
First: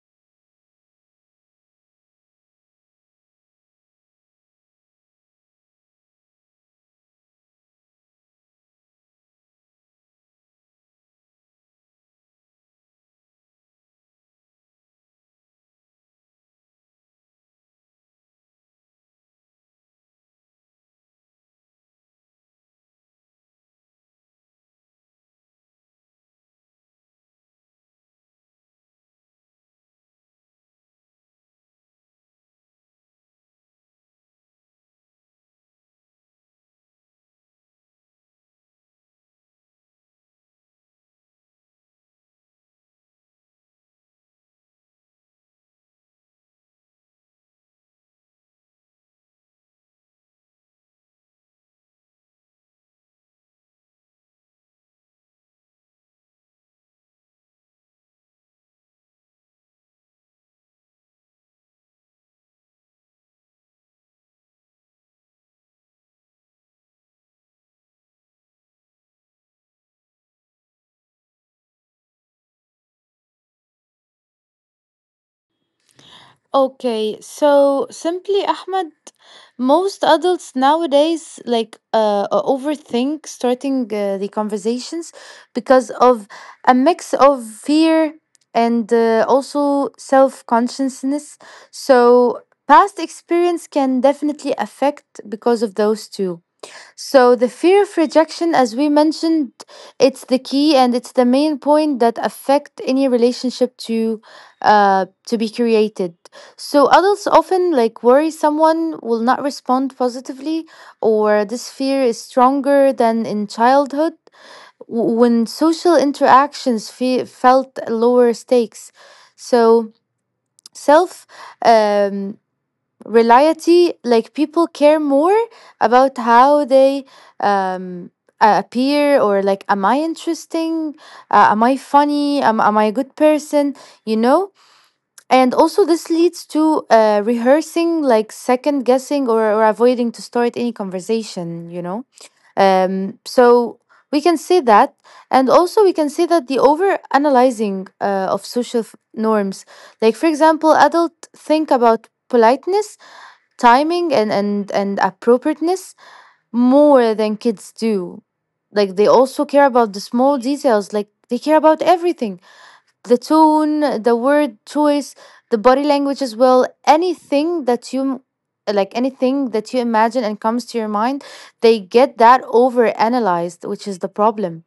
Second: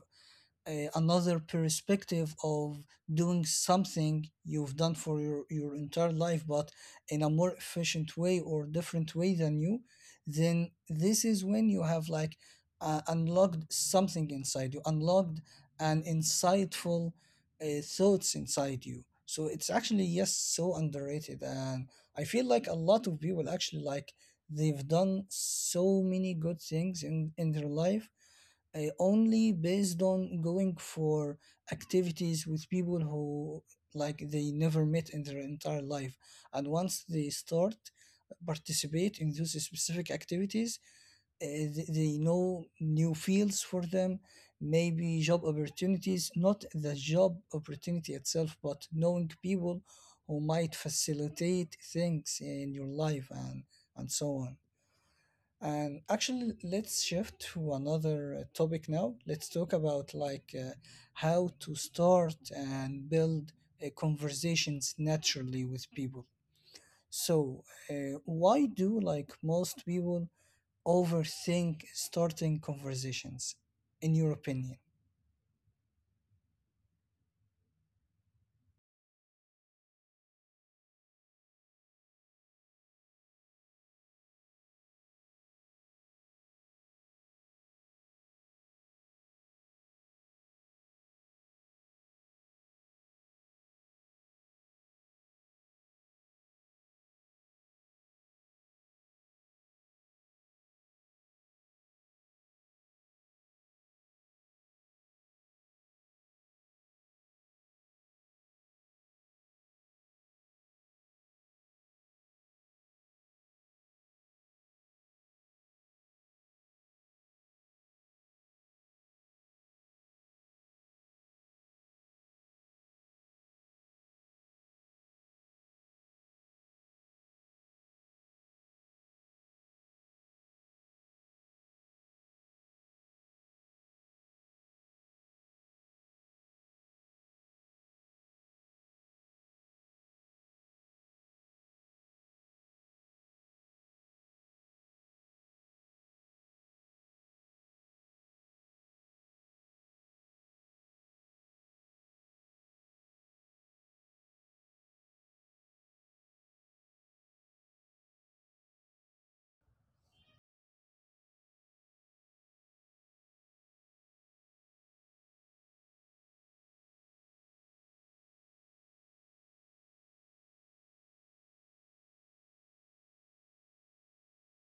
Speaker 1: another perspective of doing something you've done for your entire life, but in a more efficient way or different way than you, then this is when you have, like, unlocked something inside you, unlocked an insightful, thoughts inside you. So it's actually, yes, so underrated. And I feel like a lot of people actually, like, they've done so many good things in their life, only based on going for activities with people who, like, they never met in their entire life, and once they start participate in those specific activities, they know new fields for them, maybe job opportunities, not the job opportunity itself, but knowing people who might facilitate things in your life, and so on. And actually, let's shift to another, topic now. Let's talk about, like, how to start and build, conversations naturally with people. So, why do, like, most people overthink starting conversations, in your opinion?
Speaker 2: Okay, so simply, Ahmed, most adults nowadays overthink starting the conversations because of a mix of fear and also self-consciousness. So past experience can definitely affect because of those two. So the fear of rejection, as we mentioned, it's the key, and it's the main point that affect any relationship to be created. So adults often like worry someone will not respond positively, or this fear is stronger than in childhood when social interactions felt lower stakes. So self um, reality, like people care more about how they um appear, or like, am I interesting, am I funny, am I a good person, you know? And also this leads to rehearsing, like second guessing or avoiding to start any conversation, you know. Um, so we can say that, and also we can say that the over analyzing of social norms, like for example, adults think about politeness, timing, and appropriateness more than kids do. Like they also care about the small details, like they care about everything: the tone, the word choice, the body language as well, anything that you like, anything that you imagine and comes to your mind, they get that over analyzed which is the problem.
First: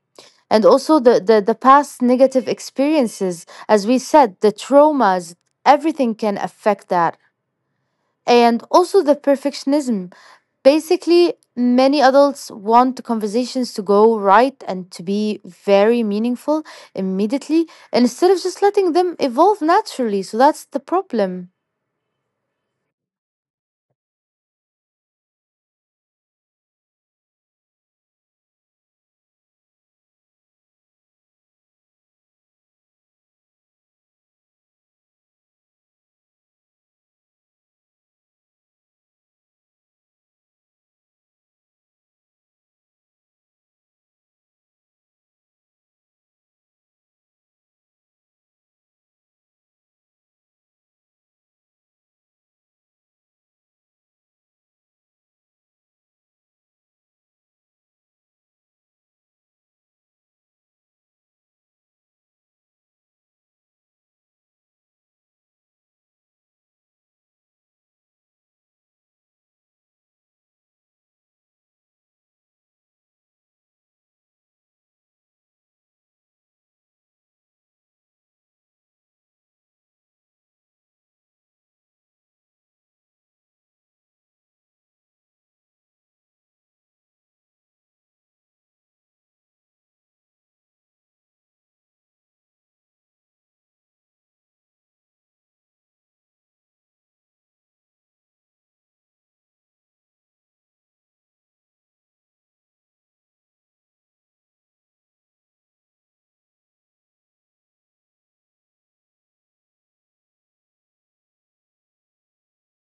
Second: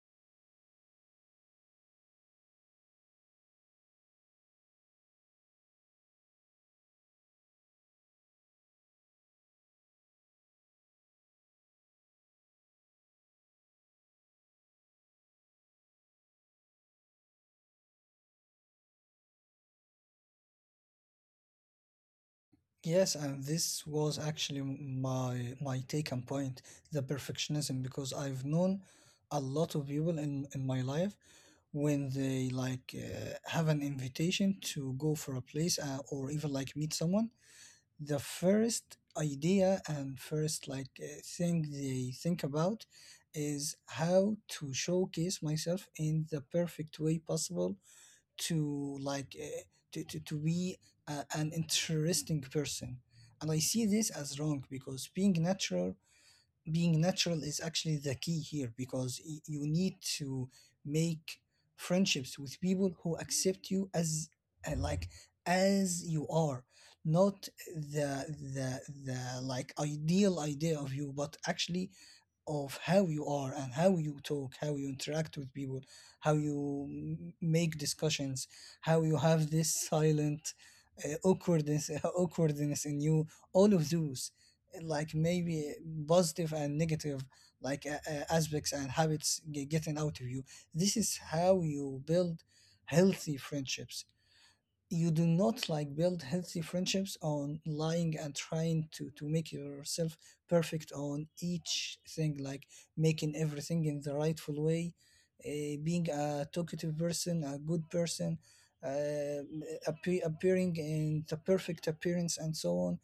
Speaker 2: And also the past negative experiences, as we said, the traumas, everything can affect that. And also the perfectionism. Basically, many adults want conversations to go right and to be very meaningful immediately, instead of just letting them evolve naturally. So that's the problem.
Speaker 1: Yes, and this was actually my take and point, the perfectionism, because I've known a lot of people in my life. When they, like, have an invitation to go for a place, or even, like, meet someone, the first idea and first, like, thing they think about is how to showcase myself in the perfect way possible, to, like, to be, an interesting person. And I see this as wrong, because being natural, being natural is actually the key here, because you need to make friendships with people who accept you as, like, as you are, not the the like ideal idea of you, but actually of how you are, and how you talk, how you interact with people, how you make discussions, how you have this silent, awkwardness, (laughs) awkwardness in you. All of those, like, maybe positive and negative, like, aspects and habits getting out of you, this is how you build healthy friendships. You do not, like, build healthy friendships on lying and trying to make yourself perfect on each thing, like, making everything in the rightful way, being a talkative person, a good person, uh, appearing in the perfect appearance, and so on.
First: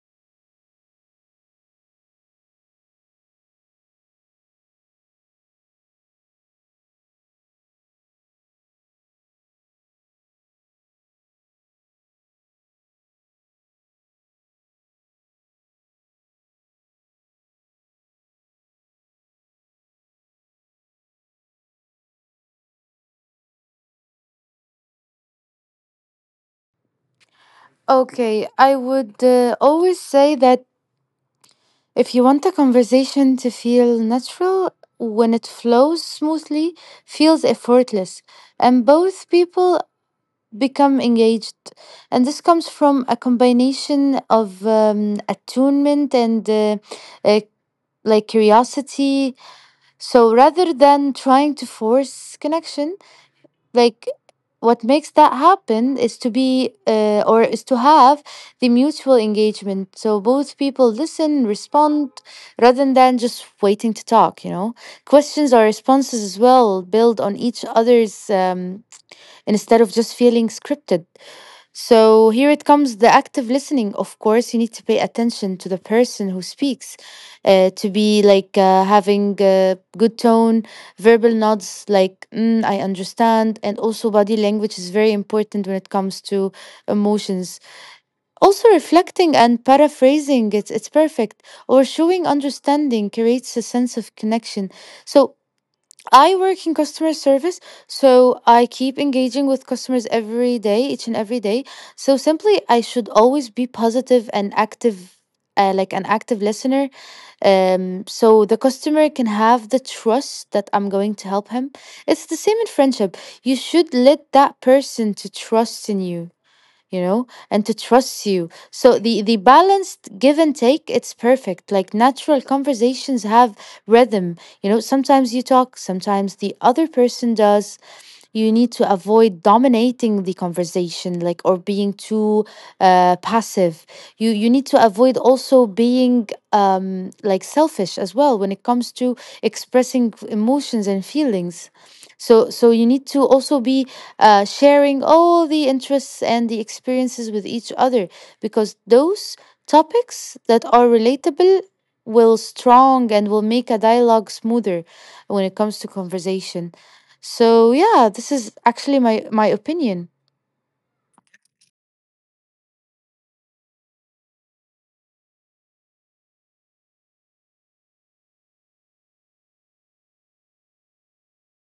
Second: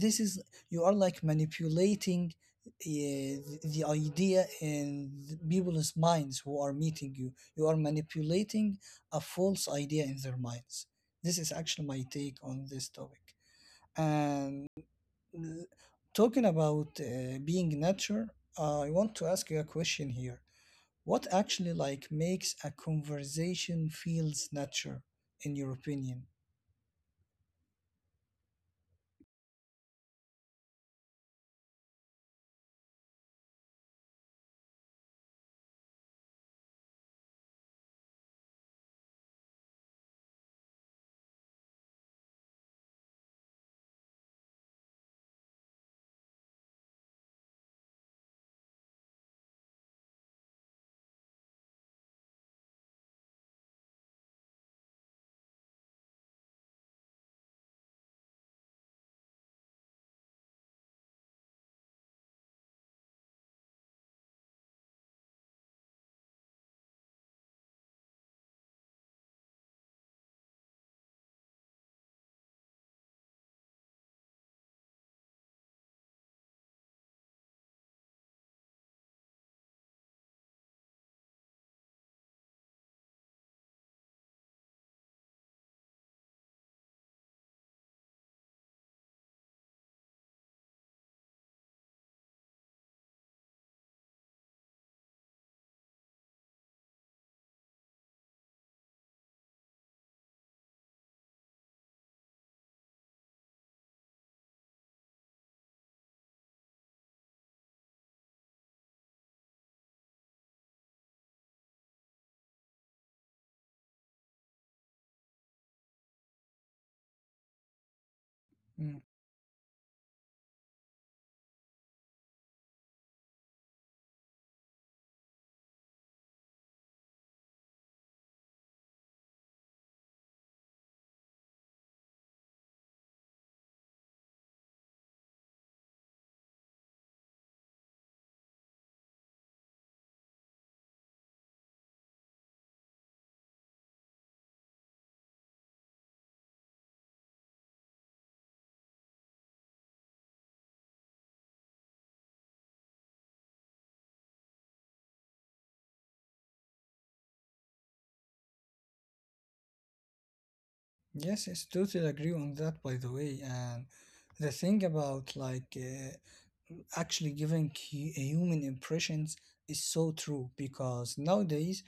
Speaker 1: This is, you are, like, manipulating, uh, the idea in people's minds who are meeting you. You are manipulating a false idea in their minds. This is actually my take on this topic. And, uh, talking about, being nature, I want to ask you a question here. What actually, like, makes a conversation feels natural, in your opinion?
Speaker 2: Okay, I would always say that if you want a conversation to feel natural, when it flows smoothly, feels effortless, and both people become engaged. And this comes from a combination of attunement and uh, like curiosity. So rather than trying to force connection, like what makes that happen is to be or is to have the mutual engagement. So both people listen, respond, rather than just waiting to talk. You know, questions or responses as well build on each other's, instead of just feeling scripted. So here it comes the active listening. Of course, you need to pay attention to the person who speaks, to be like having a good tone, verbal nods like mm, I understand, and also body language is very important when it comes to emotions. Also, reflecting and paraphrasing, it's perfect or showing understanding creates a sense of connection. So I work in customer service, so I keep engaging with customers every day, each and every day. So simply, I should always be positive and active. Like an active listener, so the customer can have the trust that I'm going to help him. It's the same in friendship. You should let that person to trust in you, you know, and to trust you.
Speaker 1: Mm.
Speaker 2: So the balanced give and take, it's perfect, like natural conversations have rhythm. You know, sometimes you talk, sometimes the other person does. You need to avoid dominating the conversation like, or being too passive. You need to avoid also being like selfish as well when it comes to expressing emotions and feelings. So you need to also be sharing all the interests and the experiences with each other, because those topics that are relatable will strong and will make a dialogue smoother when it comes to conversation. So yeah, this is actually my opinion.
Speaker 1: Yes, yes, totally agree on that, by the way. And the thing about like actually giving human impressions is so true because nowadays,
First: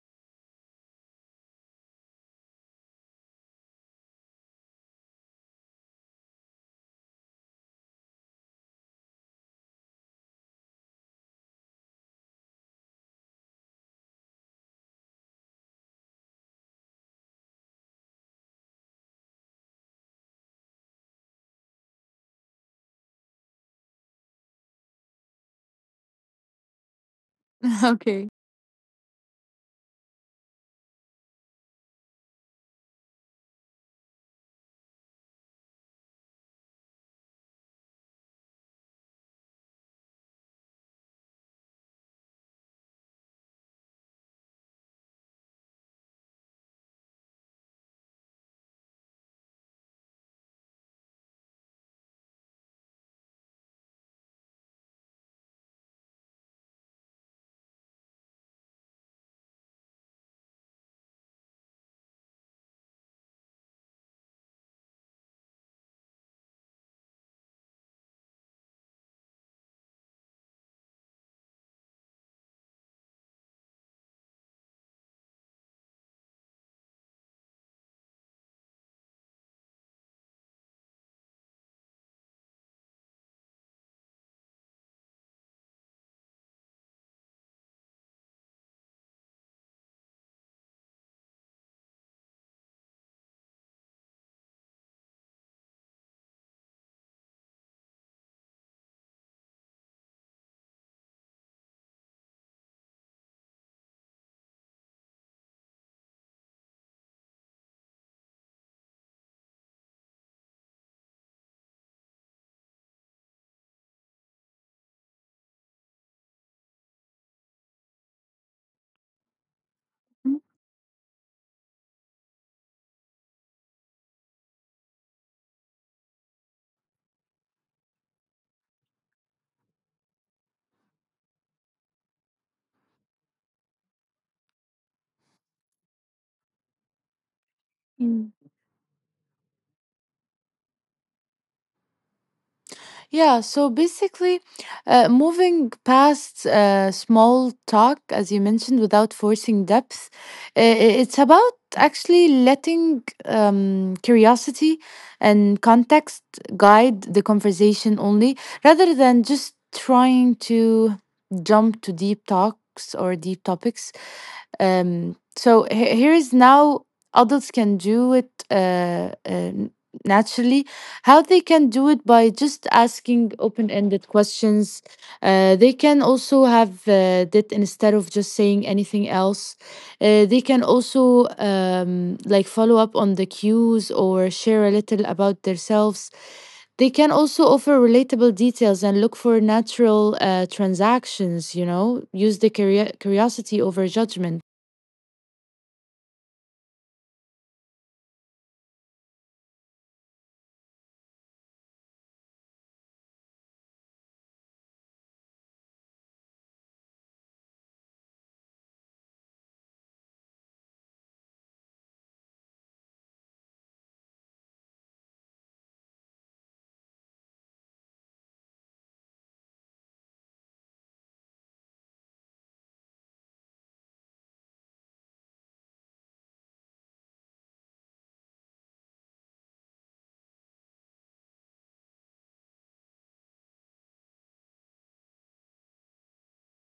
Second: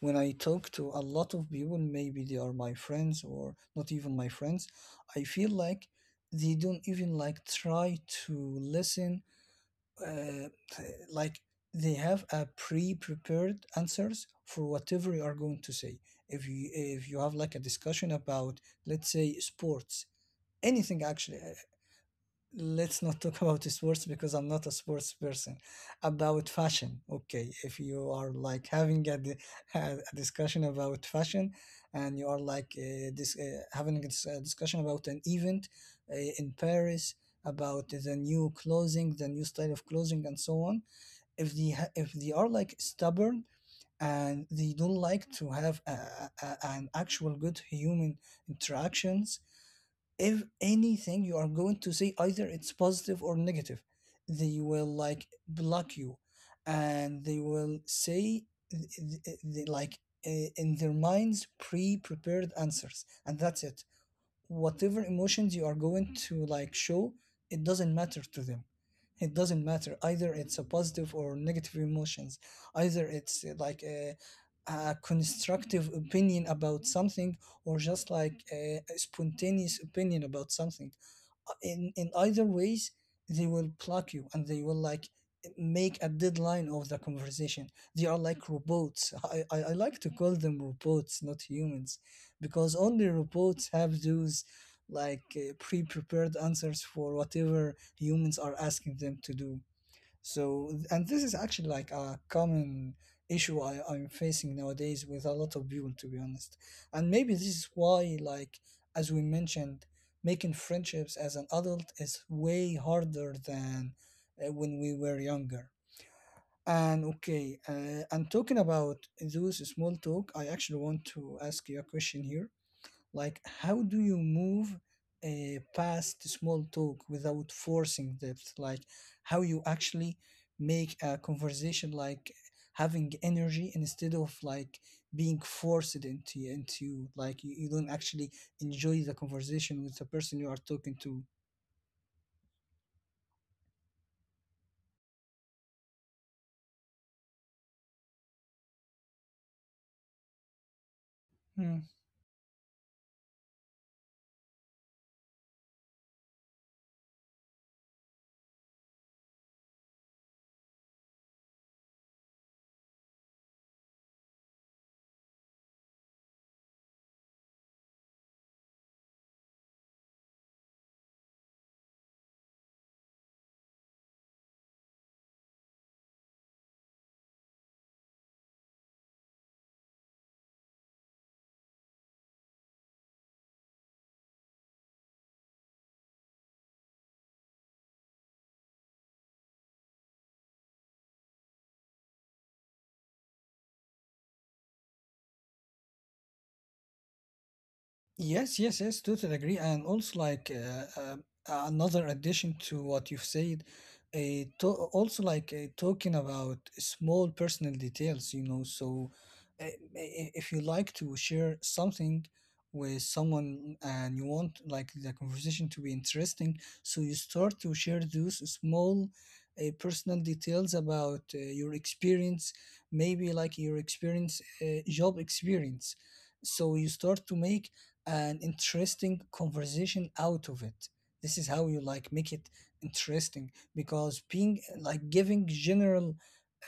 Speaker 1: when I talk to a lot of people, maybe they are my friends or not even my friends, I feel like they don't even like try to listen uh, like they have a pre-prepared answers for whatever you are going to say if you have like a discussion about, let's say, sports, anything actually. Let's not talk (laughs) about sports because I'm not a sports person, about fashion. Okay, if
Speaker 2: (laughs)
Speaker 1: you are
Speaker 2: Okay.
Speaker 1: like having (laughs) a discussion about fashion, and you are like this, having a discussion about an event in Paris, about the new clothing, the new style of clothing and so on. If they if they are like stubborn and they don't like to have an actual good human interactions, if anything you are going to say, either it's positive or negative, they will like block you and they will say th- th- th- like in their minds pre-prepared answers and that's it. Whatever emotions you are going to like show, it doesn't matter to them. It doesn't matter. Either it's a positive or negative emotions. Either it's a constructive opinion about something, or just like a spontaneous opinion about something, in either ways, they will block you and they will like make a deadline of the conversation. They are like robots. I like to call them robots, not humans, because only robots have those like pre-prepared answers for whatever humans are asking them to do. And this is actually like a common issue I'm facing nowadays with a lot of people, to be honest. And maybe this is why, like, as we mentioned, making friendships as an adult is way harder than when we were younger. And okay, and talking about those small talk, I actually want to ask you a question here, like, how do you move past small talk without forcing depth? Like, how you actually make a conversation like having energy instead of like being forced into like you don't actually
Speaker 2: Mm.
Speaker 1: enjoy the conversation with the person you are talking to.
Speaker 2: Yeah, so basically, moving past small talk, as you mentioned, without forcing depth, it's about
Speaker 1: Hmm.
Speaker 2: actually letting curiosity and context guide the conversation only, rather than just trying to jump to deep talks or deep topics. So here is now adults can do it. Naturally, how they can do it by just asking open ended questions. They can also have that instead of just saying anything else. They can also like follow up on the cues or share a little about themselves. They can also offer relatable details and look for natural transactions, you know, use the curiosity over judgment.
Speaker 1: Yes, yes, yes, totally agree. And also, like another addition to what you've said, uh, to also like talking about small personal details, you know. So, if you like to share something with someone and you want like the conversation to be interesting, so you start to share those small personal details about your experience, maybe like your experience, job experience. So you start to make an interesting conversation out of it. This is how you like make it interesting, because being like giving general,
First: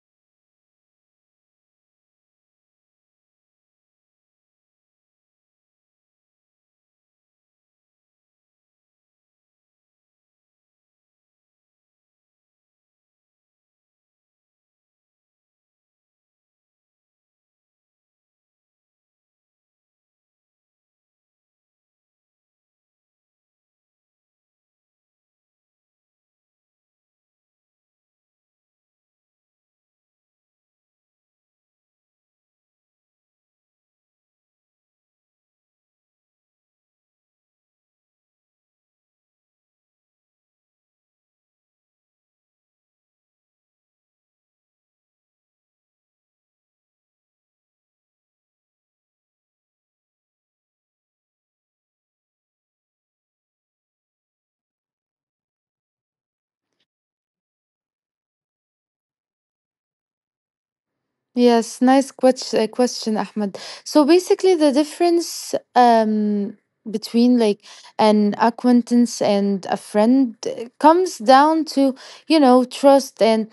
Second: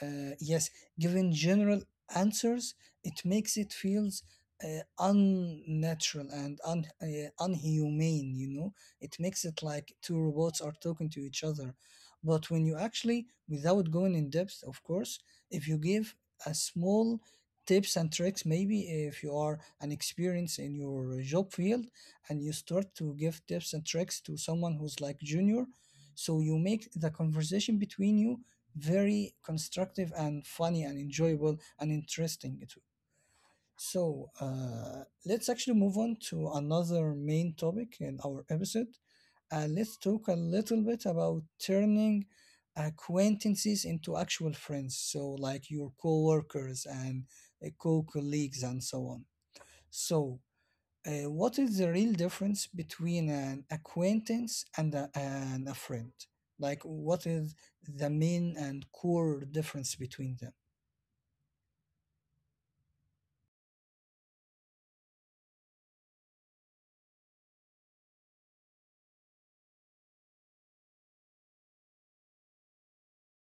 Speaker 1: yes, giving general answers, it makes it feels unnatural and un unhumane, you know. It makes it like two robots are talking to each other. But when you actually, without going in depth of course, if you give a small tips and tricks, maybe if you are an inexperienced in your job field and you start to give tips and tricks to someone who's like junior, so you make the conversation between you very constructive and funny and enjoyable and interesting it. So let's actually move on to another main topic in our episode. And let's talk a little bit about turning acquaintances into actual friends. So, like your co workers and co colleagues and so on. So, what is the real difference between an acquaintance and a friend? Like, what is the main and core difference between them?
Speaker 2: Yes, nice question, Ahmed. So basically, the difference between like an acquaintance and a friend comes down to, you know, trust and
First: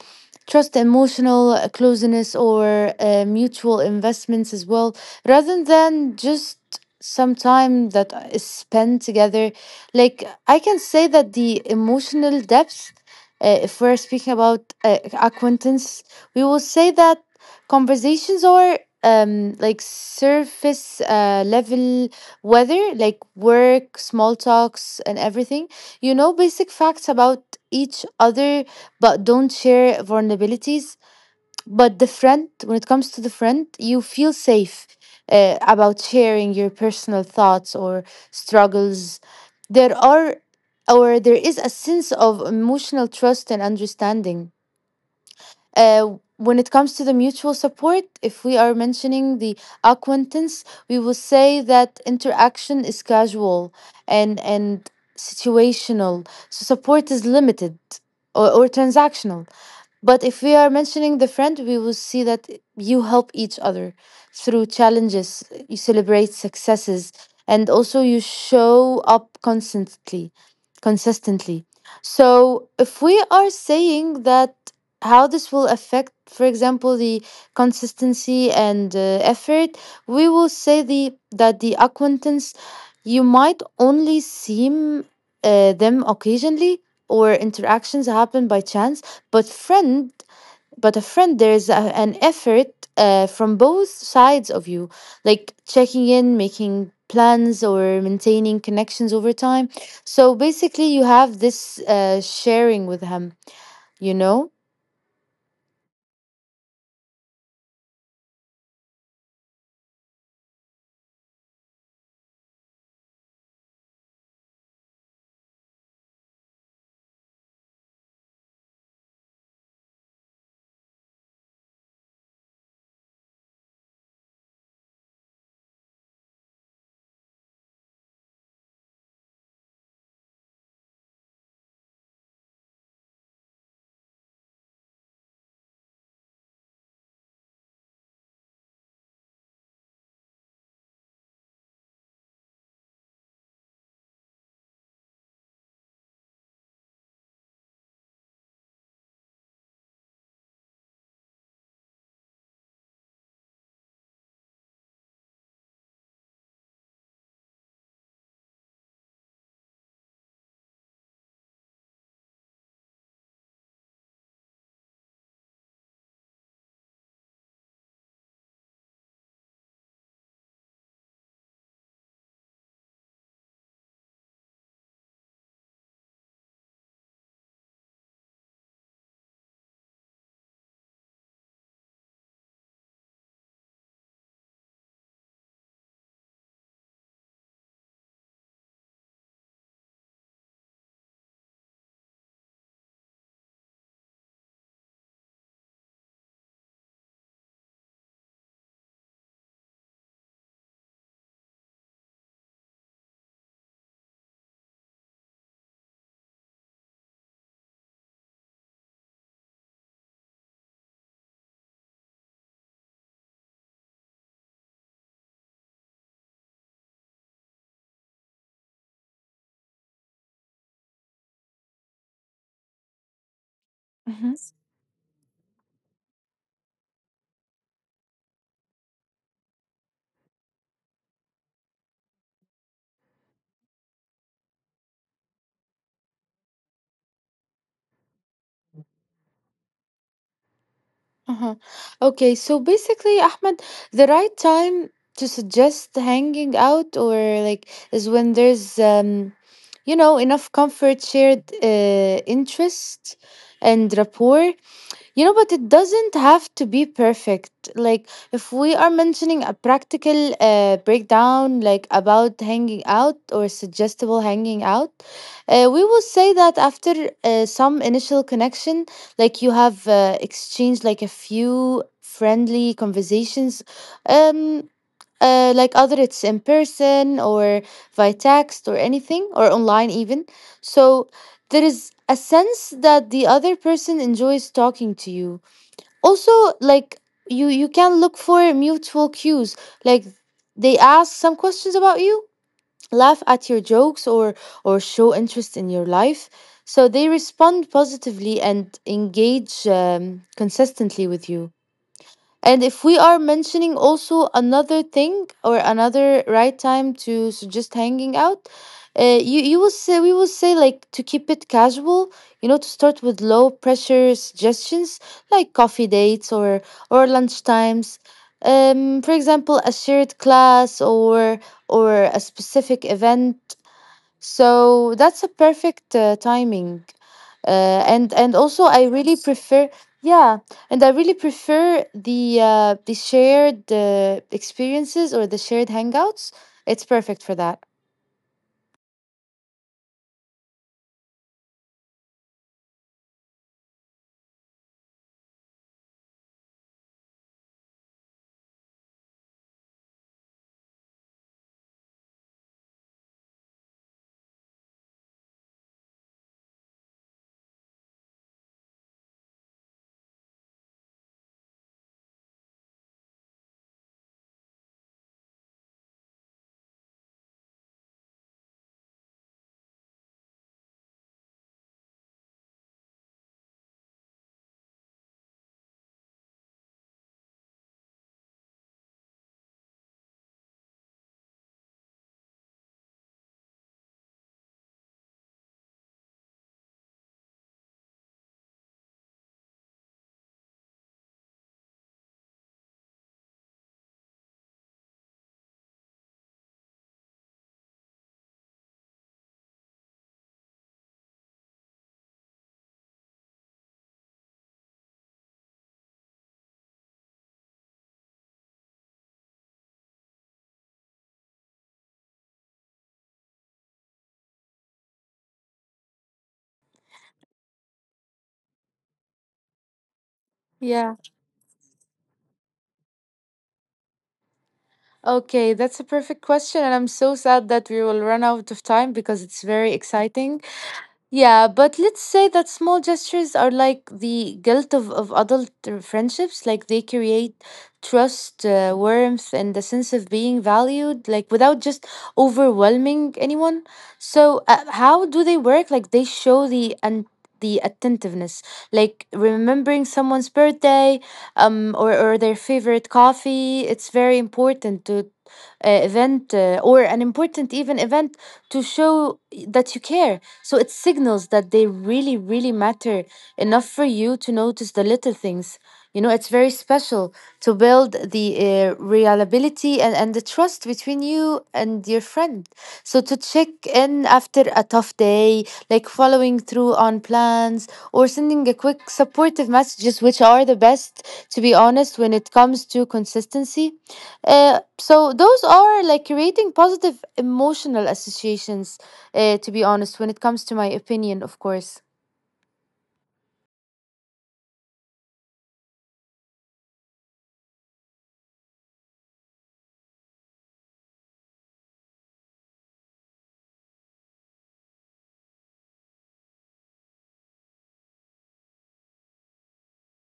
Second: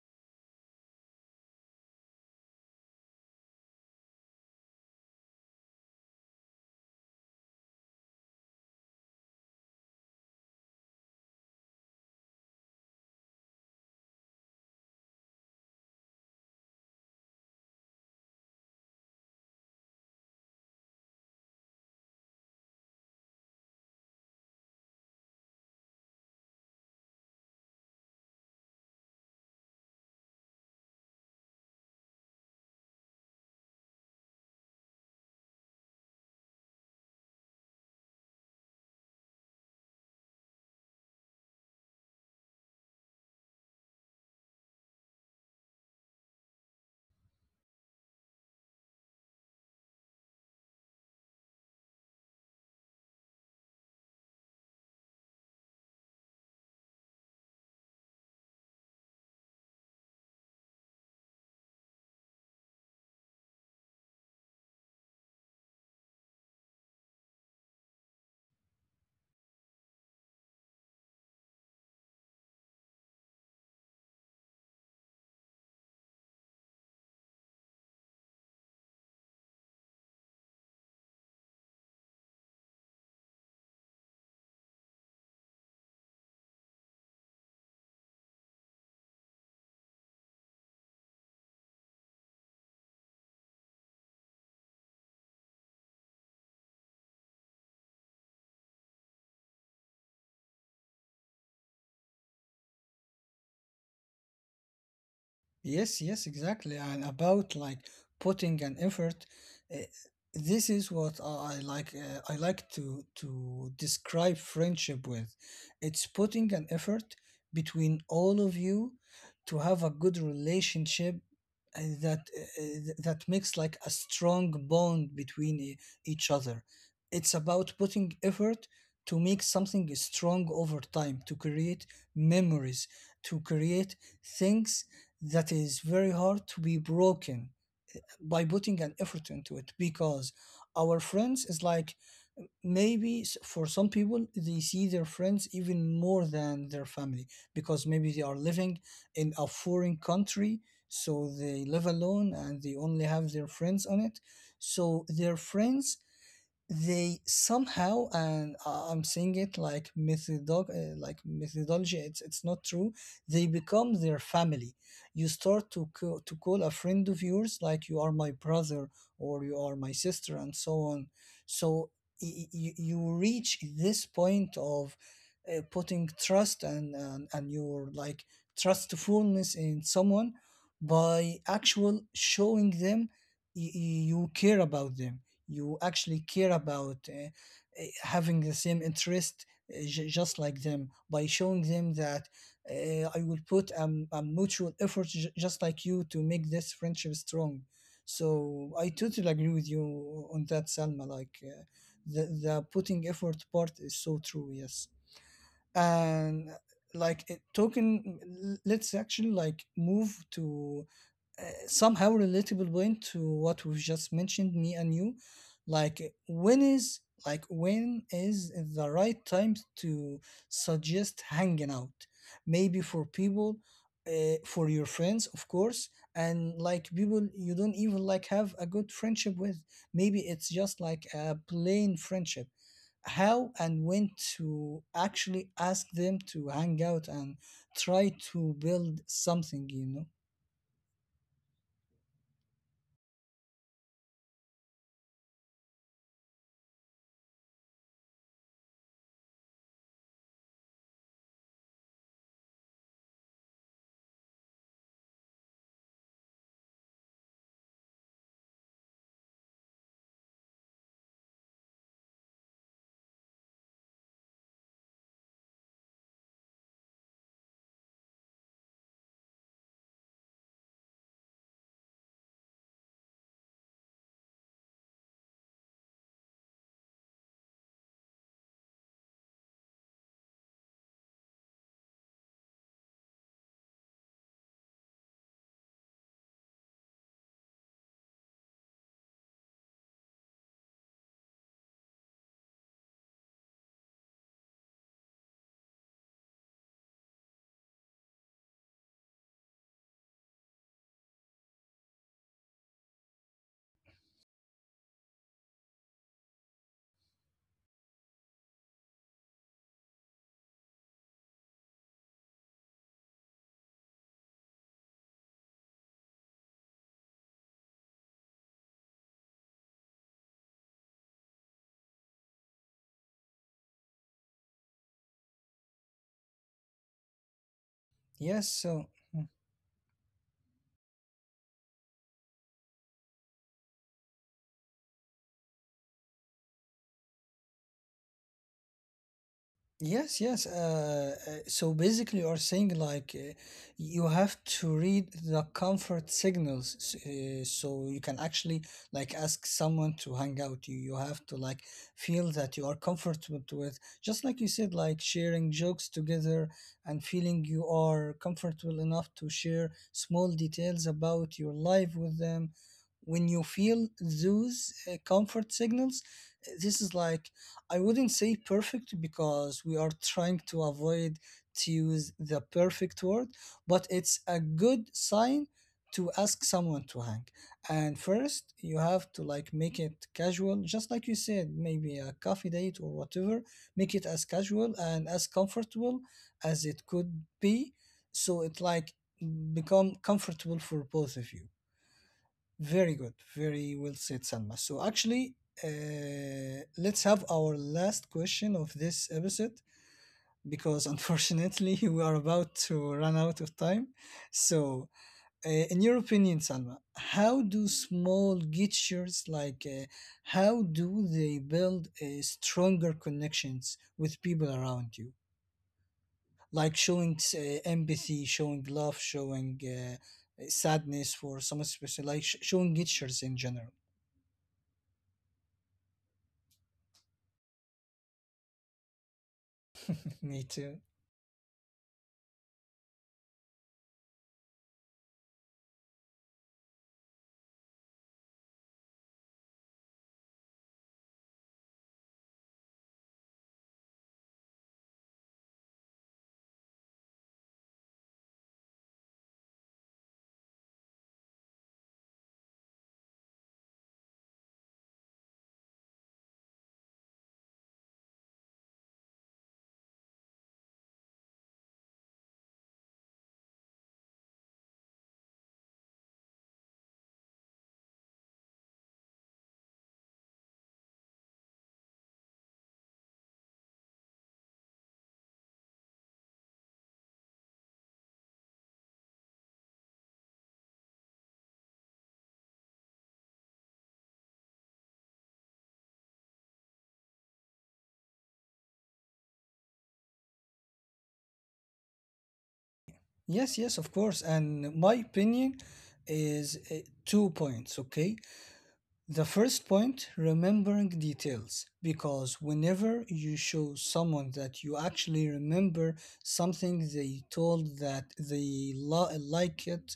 Speaker 2: trust, emotional closeness, or mutual investments as well, rather than just some time that is spent together. Like, I can say that the emotional depth, if we're speaking about acquaintance, we will say that conversations are like surface level, whether like work, small talks and everything, you know, basic facts about each other, but don't share vulnerabilities. But the friend, when it comes to the friend, you feel safe about sharing your personal thoughts or struggles. There are or there is a sense of emotional trust and understanding. When it comes to the mutual support, if we are mentioning the acquaintance, we will say that interaction is casual and situational. So support is limited or transactional. But if we are mentioning the friend, we will see that you help each other through challenges, you celebrate successes, and also you show up consistently. So if we are saying that how this will affect, for example, the consistency and effort, we will say the that the acquaintance, you might only seem them occasionally or interactions happen by chance. but friend but a friend, there's an effort from both sides of you, like checking in, making plans, or maintaining connections over time. So basically you have this sharing with him, you know.
Speaker 1: Yes, yes, exactly. And about like putting an effort, uh, this is what I like. I like to describe friendship with. It's putting an effort between all of you to have a good relationship that makes like a strong bond between each other. It's about putting effort to make something strong over time, to create memories, to create things that is very hard to be broken by putting an effort into it, because our friends is like, maybe for some people they see their friends even more than their family, because maybe they are living in a foreign country, so they live alone and they only have their friends on it. So their friends, they somehow, and I'm saying it like like methodology, it's not true, they become their family. You start to to call a friend of yours like, you are my brother or you are my sister and so on. So you reach this point of putting trust and, and your like trustfulness in someone by actual showing them you care about them. You actually care about having the same interest, just like them, by showing them that I will put a mutual effort just like you to make this friendship strong. So I totally agree with you on that, Salma. Like the putting effort part is so true. Yes, and like it, talking, let's actually like move to somehow relatable point to what we've just mentioned, me and you. Like when is, like when is the right time to suggest hanging out? Maybe for people,
Speaker 2: Mhm.
Speaker 1: for your friends, of course, and like people you don't even like have a good friendship with. Maybe it's just like a plain friendship. How and when to actually ask them to hang out and try to build something, you know?
Speaker 2: Uh-huh. Okay, so basically, Ahmed, the right time to suggest hanging out, or like is when there's you know enough comfort, shared interest and rapport. You know, but it doesn't have to be perfect. Like, if we are mentioning a practical breakdown, like about hanging out or suggestible hanging out, we will say that after some initial connection, like you have exchanged like a few friendly conversations. Um, like, other it's in person or via text or anything, or online even. So there is a sense that the other person enjoys talking to you. Also, like, you can look for mutual cues, like they ask some questions about you, laugh at your jokes, or show interest in your life, so they respond positively and engage consistently with you. And if we are mentioning also another thing or another right time to suggest hanging out, you will say, we will say, like, to keep it casual, you know, to start with low pressure suggestions like coffee dates or lunch times. For example, a shared class or a specific event. So that's a perfect timing, and
Speaker 1: Yes,
Speaker 2: also I
Speaker 1: so,
Speaker 2: really
Speaker 1: mm,
Speaker 2: prefer, yeah, and I really prefer the shared experiences or the shared hangouts. It's perfect for that.
Speaker 1: yes, yes. So basically, you're saying like you have to read the comfort signals, so you can actually like ask someone to hang out. You have to like feel that you are comfortable with, just like you said, like sharing jokes together and feeling you are comfortable enough to share small details about your life with them. When you feel those comfort signals, this is like, I wouldn't say perfect, because we are trying to avoid to use the perfect word, but it's a good sign to ask someone to hang. And first, you have to like make it casual, just like you said, maybe a coffee date or whatever. Make it as casual and as comfortable as it could be, so it like become comfortable for both of you. Very good. Very well said, Salma. So, actually, let's have our last question of this episode because unfortunately (laughs) we are about to run out of time. So, in your opinion, Salma, how do small gestures, like how do they build stronger connections with people around you? Like showing empathy, showing love, showing
Speaker 2: Yeah,
Speaker 1: sadness for someone special, like showing gestures in general.
Speaker 2: okay, that's a perfect question, and I'm so sad that we will run out of time because it's very exciting.
Speaker 1: Me too.
Speaker 2: Yeah, but let's say that small gestures are like the guilt of adult friendships. Like they create trust, warmth, and the sense of being valued, like without just overwhelming anyone. So, how do they work? Like they show the attentiveness, like remembering someone's birthday, or their favorite coffee. It's very important to event or an important even event to show that you care, so it signals that they really, really matter enough for you to notice the little things. You know, it's very special to build the reliability and the trust between you and your friend. So to check in after a tough day, like following through on plans or sending a quick supportive messages, which are the best, to be honest, when it comes to consistency. So those are like creating positive emotional associations, to be honest, when it comes to my opinion, of course.
Speaker 1: Yes, yes, of course. And my opinion is two points, okay? The first point, remembering details, because whenever you show someone that you actually remember something they told that they like it,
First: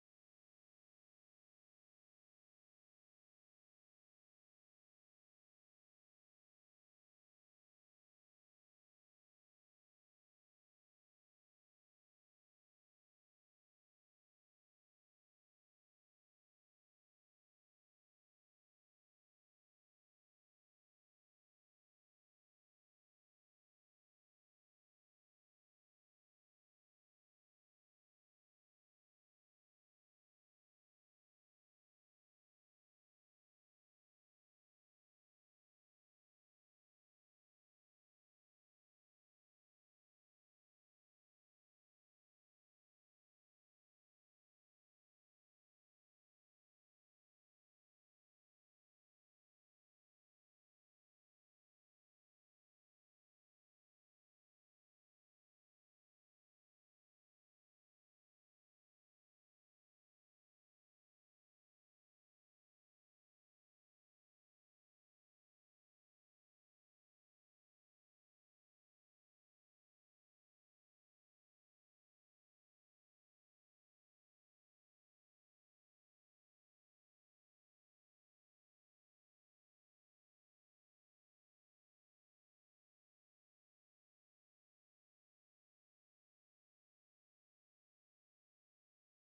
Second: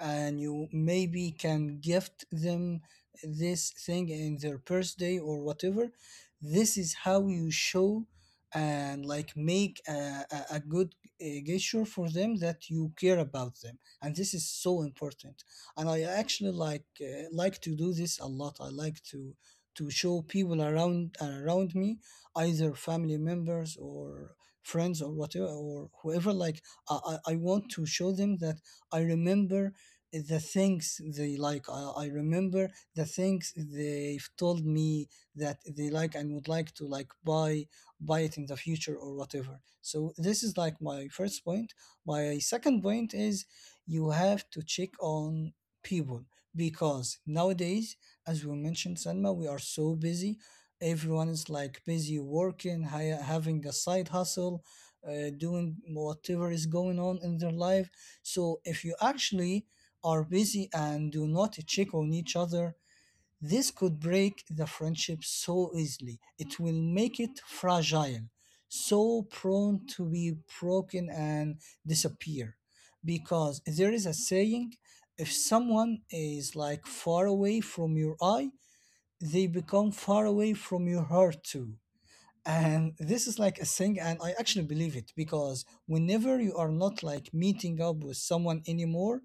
Speaker 1: and you maybe can gift them this thing in their birthday or whatever, this is how you show and like make a good gesture for them that you care about them, and this is so important. And I actually like to do this a lot. I like to show people around me, either family members or friends or whatever or whoever, like I want to show them that I remember the things they like. I remember the things they've told me that they like and would like to like buy it in the future or whatever. So this is like my first point. My second point is, you have to check on people, because nowadays, as we mentioned, Selma, we are so busy. Everyone is like busy working, having a side hustle, doing whatever is going on in their life. So if you actually are busy and do not check on each other, this could break the friendship so easily. It will make it fragile, so prone to be broken and disappear. Because there is a saying, if someone is like far away from your eye, they become far away from your heart too. And this is like a thing, and I actually believe it, because whenever you are not like meeting up with someone anymore,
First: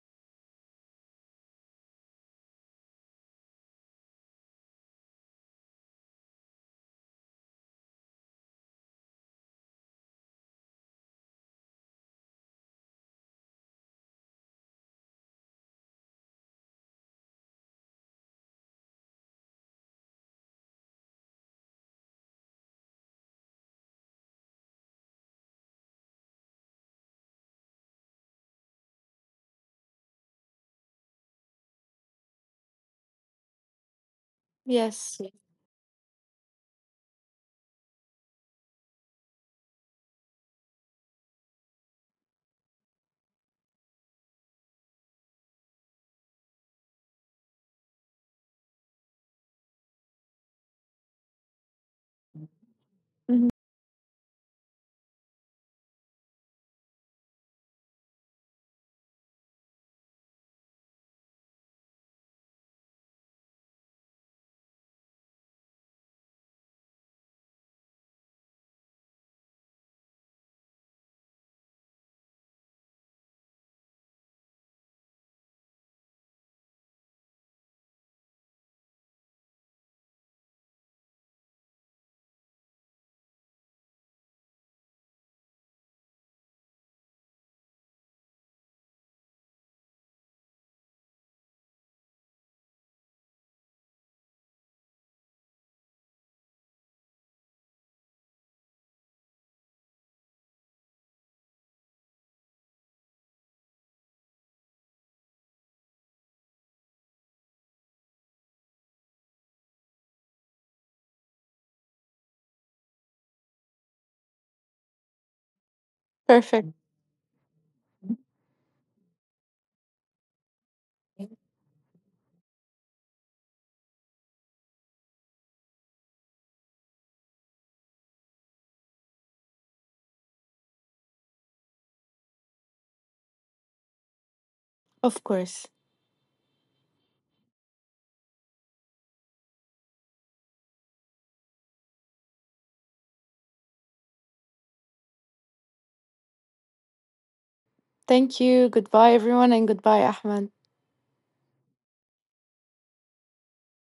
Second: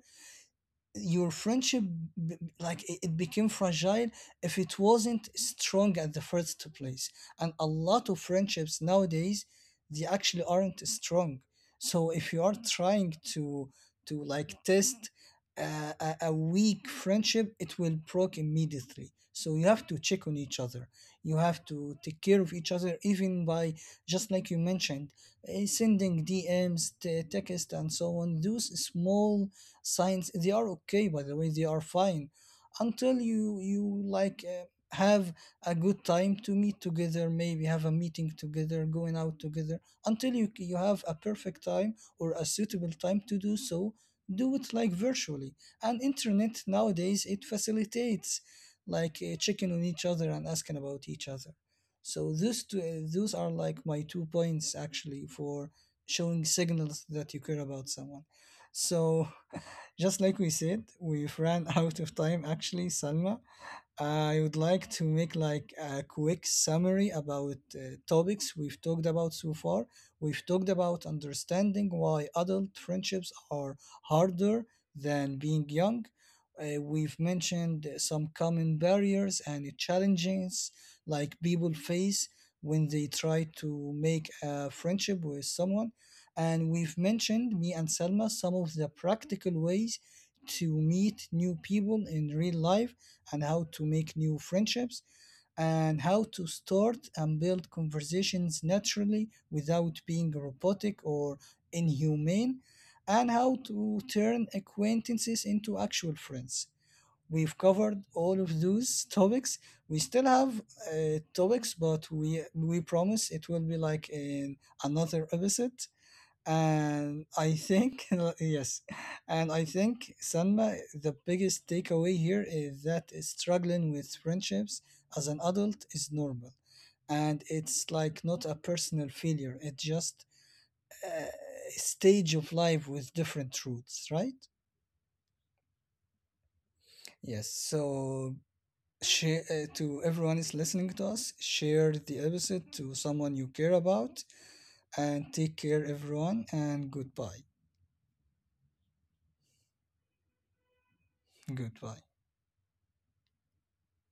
Speaker 1: your friendship like it became fragile if it wasn't strong at the first place. And a lot of friendships nowadays, they actually aren't strong. So if you are trying to like test a weak friendship, it will broke immediately. So you have to check on each other, you have to take care of each other, even by just like you mentioned, eh, sending dms, text and so on. Those small science, they are okay, by the way, they are fine, until you like
Speaker 2: Yes.
Speaker 1: have a good time to meet together, maybe have a meeting together, going out together, until you have a perfect time or a suitable time to do so, do it like virtually. And internet nowadays, it facilitates like checking on each other and asking about each other. So those two, those are
Speaker 2: Mhm.
Speaker 1: like my two points actually for showing signals that you care about someone. So, just like we said, we've ran (laughs) out of time actually, Salma. I would like to make like a quick summary about topics we've talked about so far. We've talked about understanding why adult friendships are harder than being young. We've mentioned some common barriers and challenges like people face when they try to make a friendship with someone, and we've mentioned, me and Selma, some of the practical ways to meet new people in real life, and how to make new friendships, and how to start and build conversations naturally without being robotic or inhumane, and how to turn acquaintances into actual friends. We've covered all of those topics. We still have topics, but we promise it will be like in another episode.
Speaker 2: Perfect.
Speaker 1: And I think, (laughs) yes, and I think, Sanma, the biggest takeaway here is that struggling with friendships as an adult is normal. And it's like not a personal failure, it's just a stage of life with different truths, right?
Speaker 2: Of course.
Speaker 1: Yes, so share, to everyone is listening to us, share the episode to someone you care about, and take care, everyone, and goodbye.
Speaker 2: Thank you. Goodbye, everyone, and goodbye, Ahmed.
Speaker 1: Goodbye.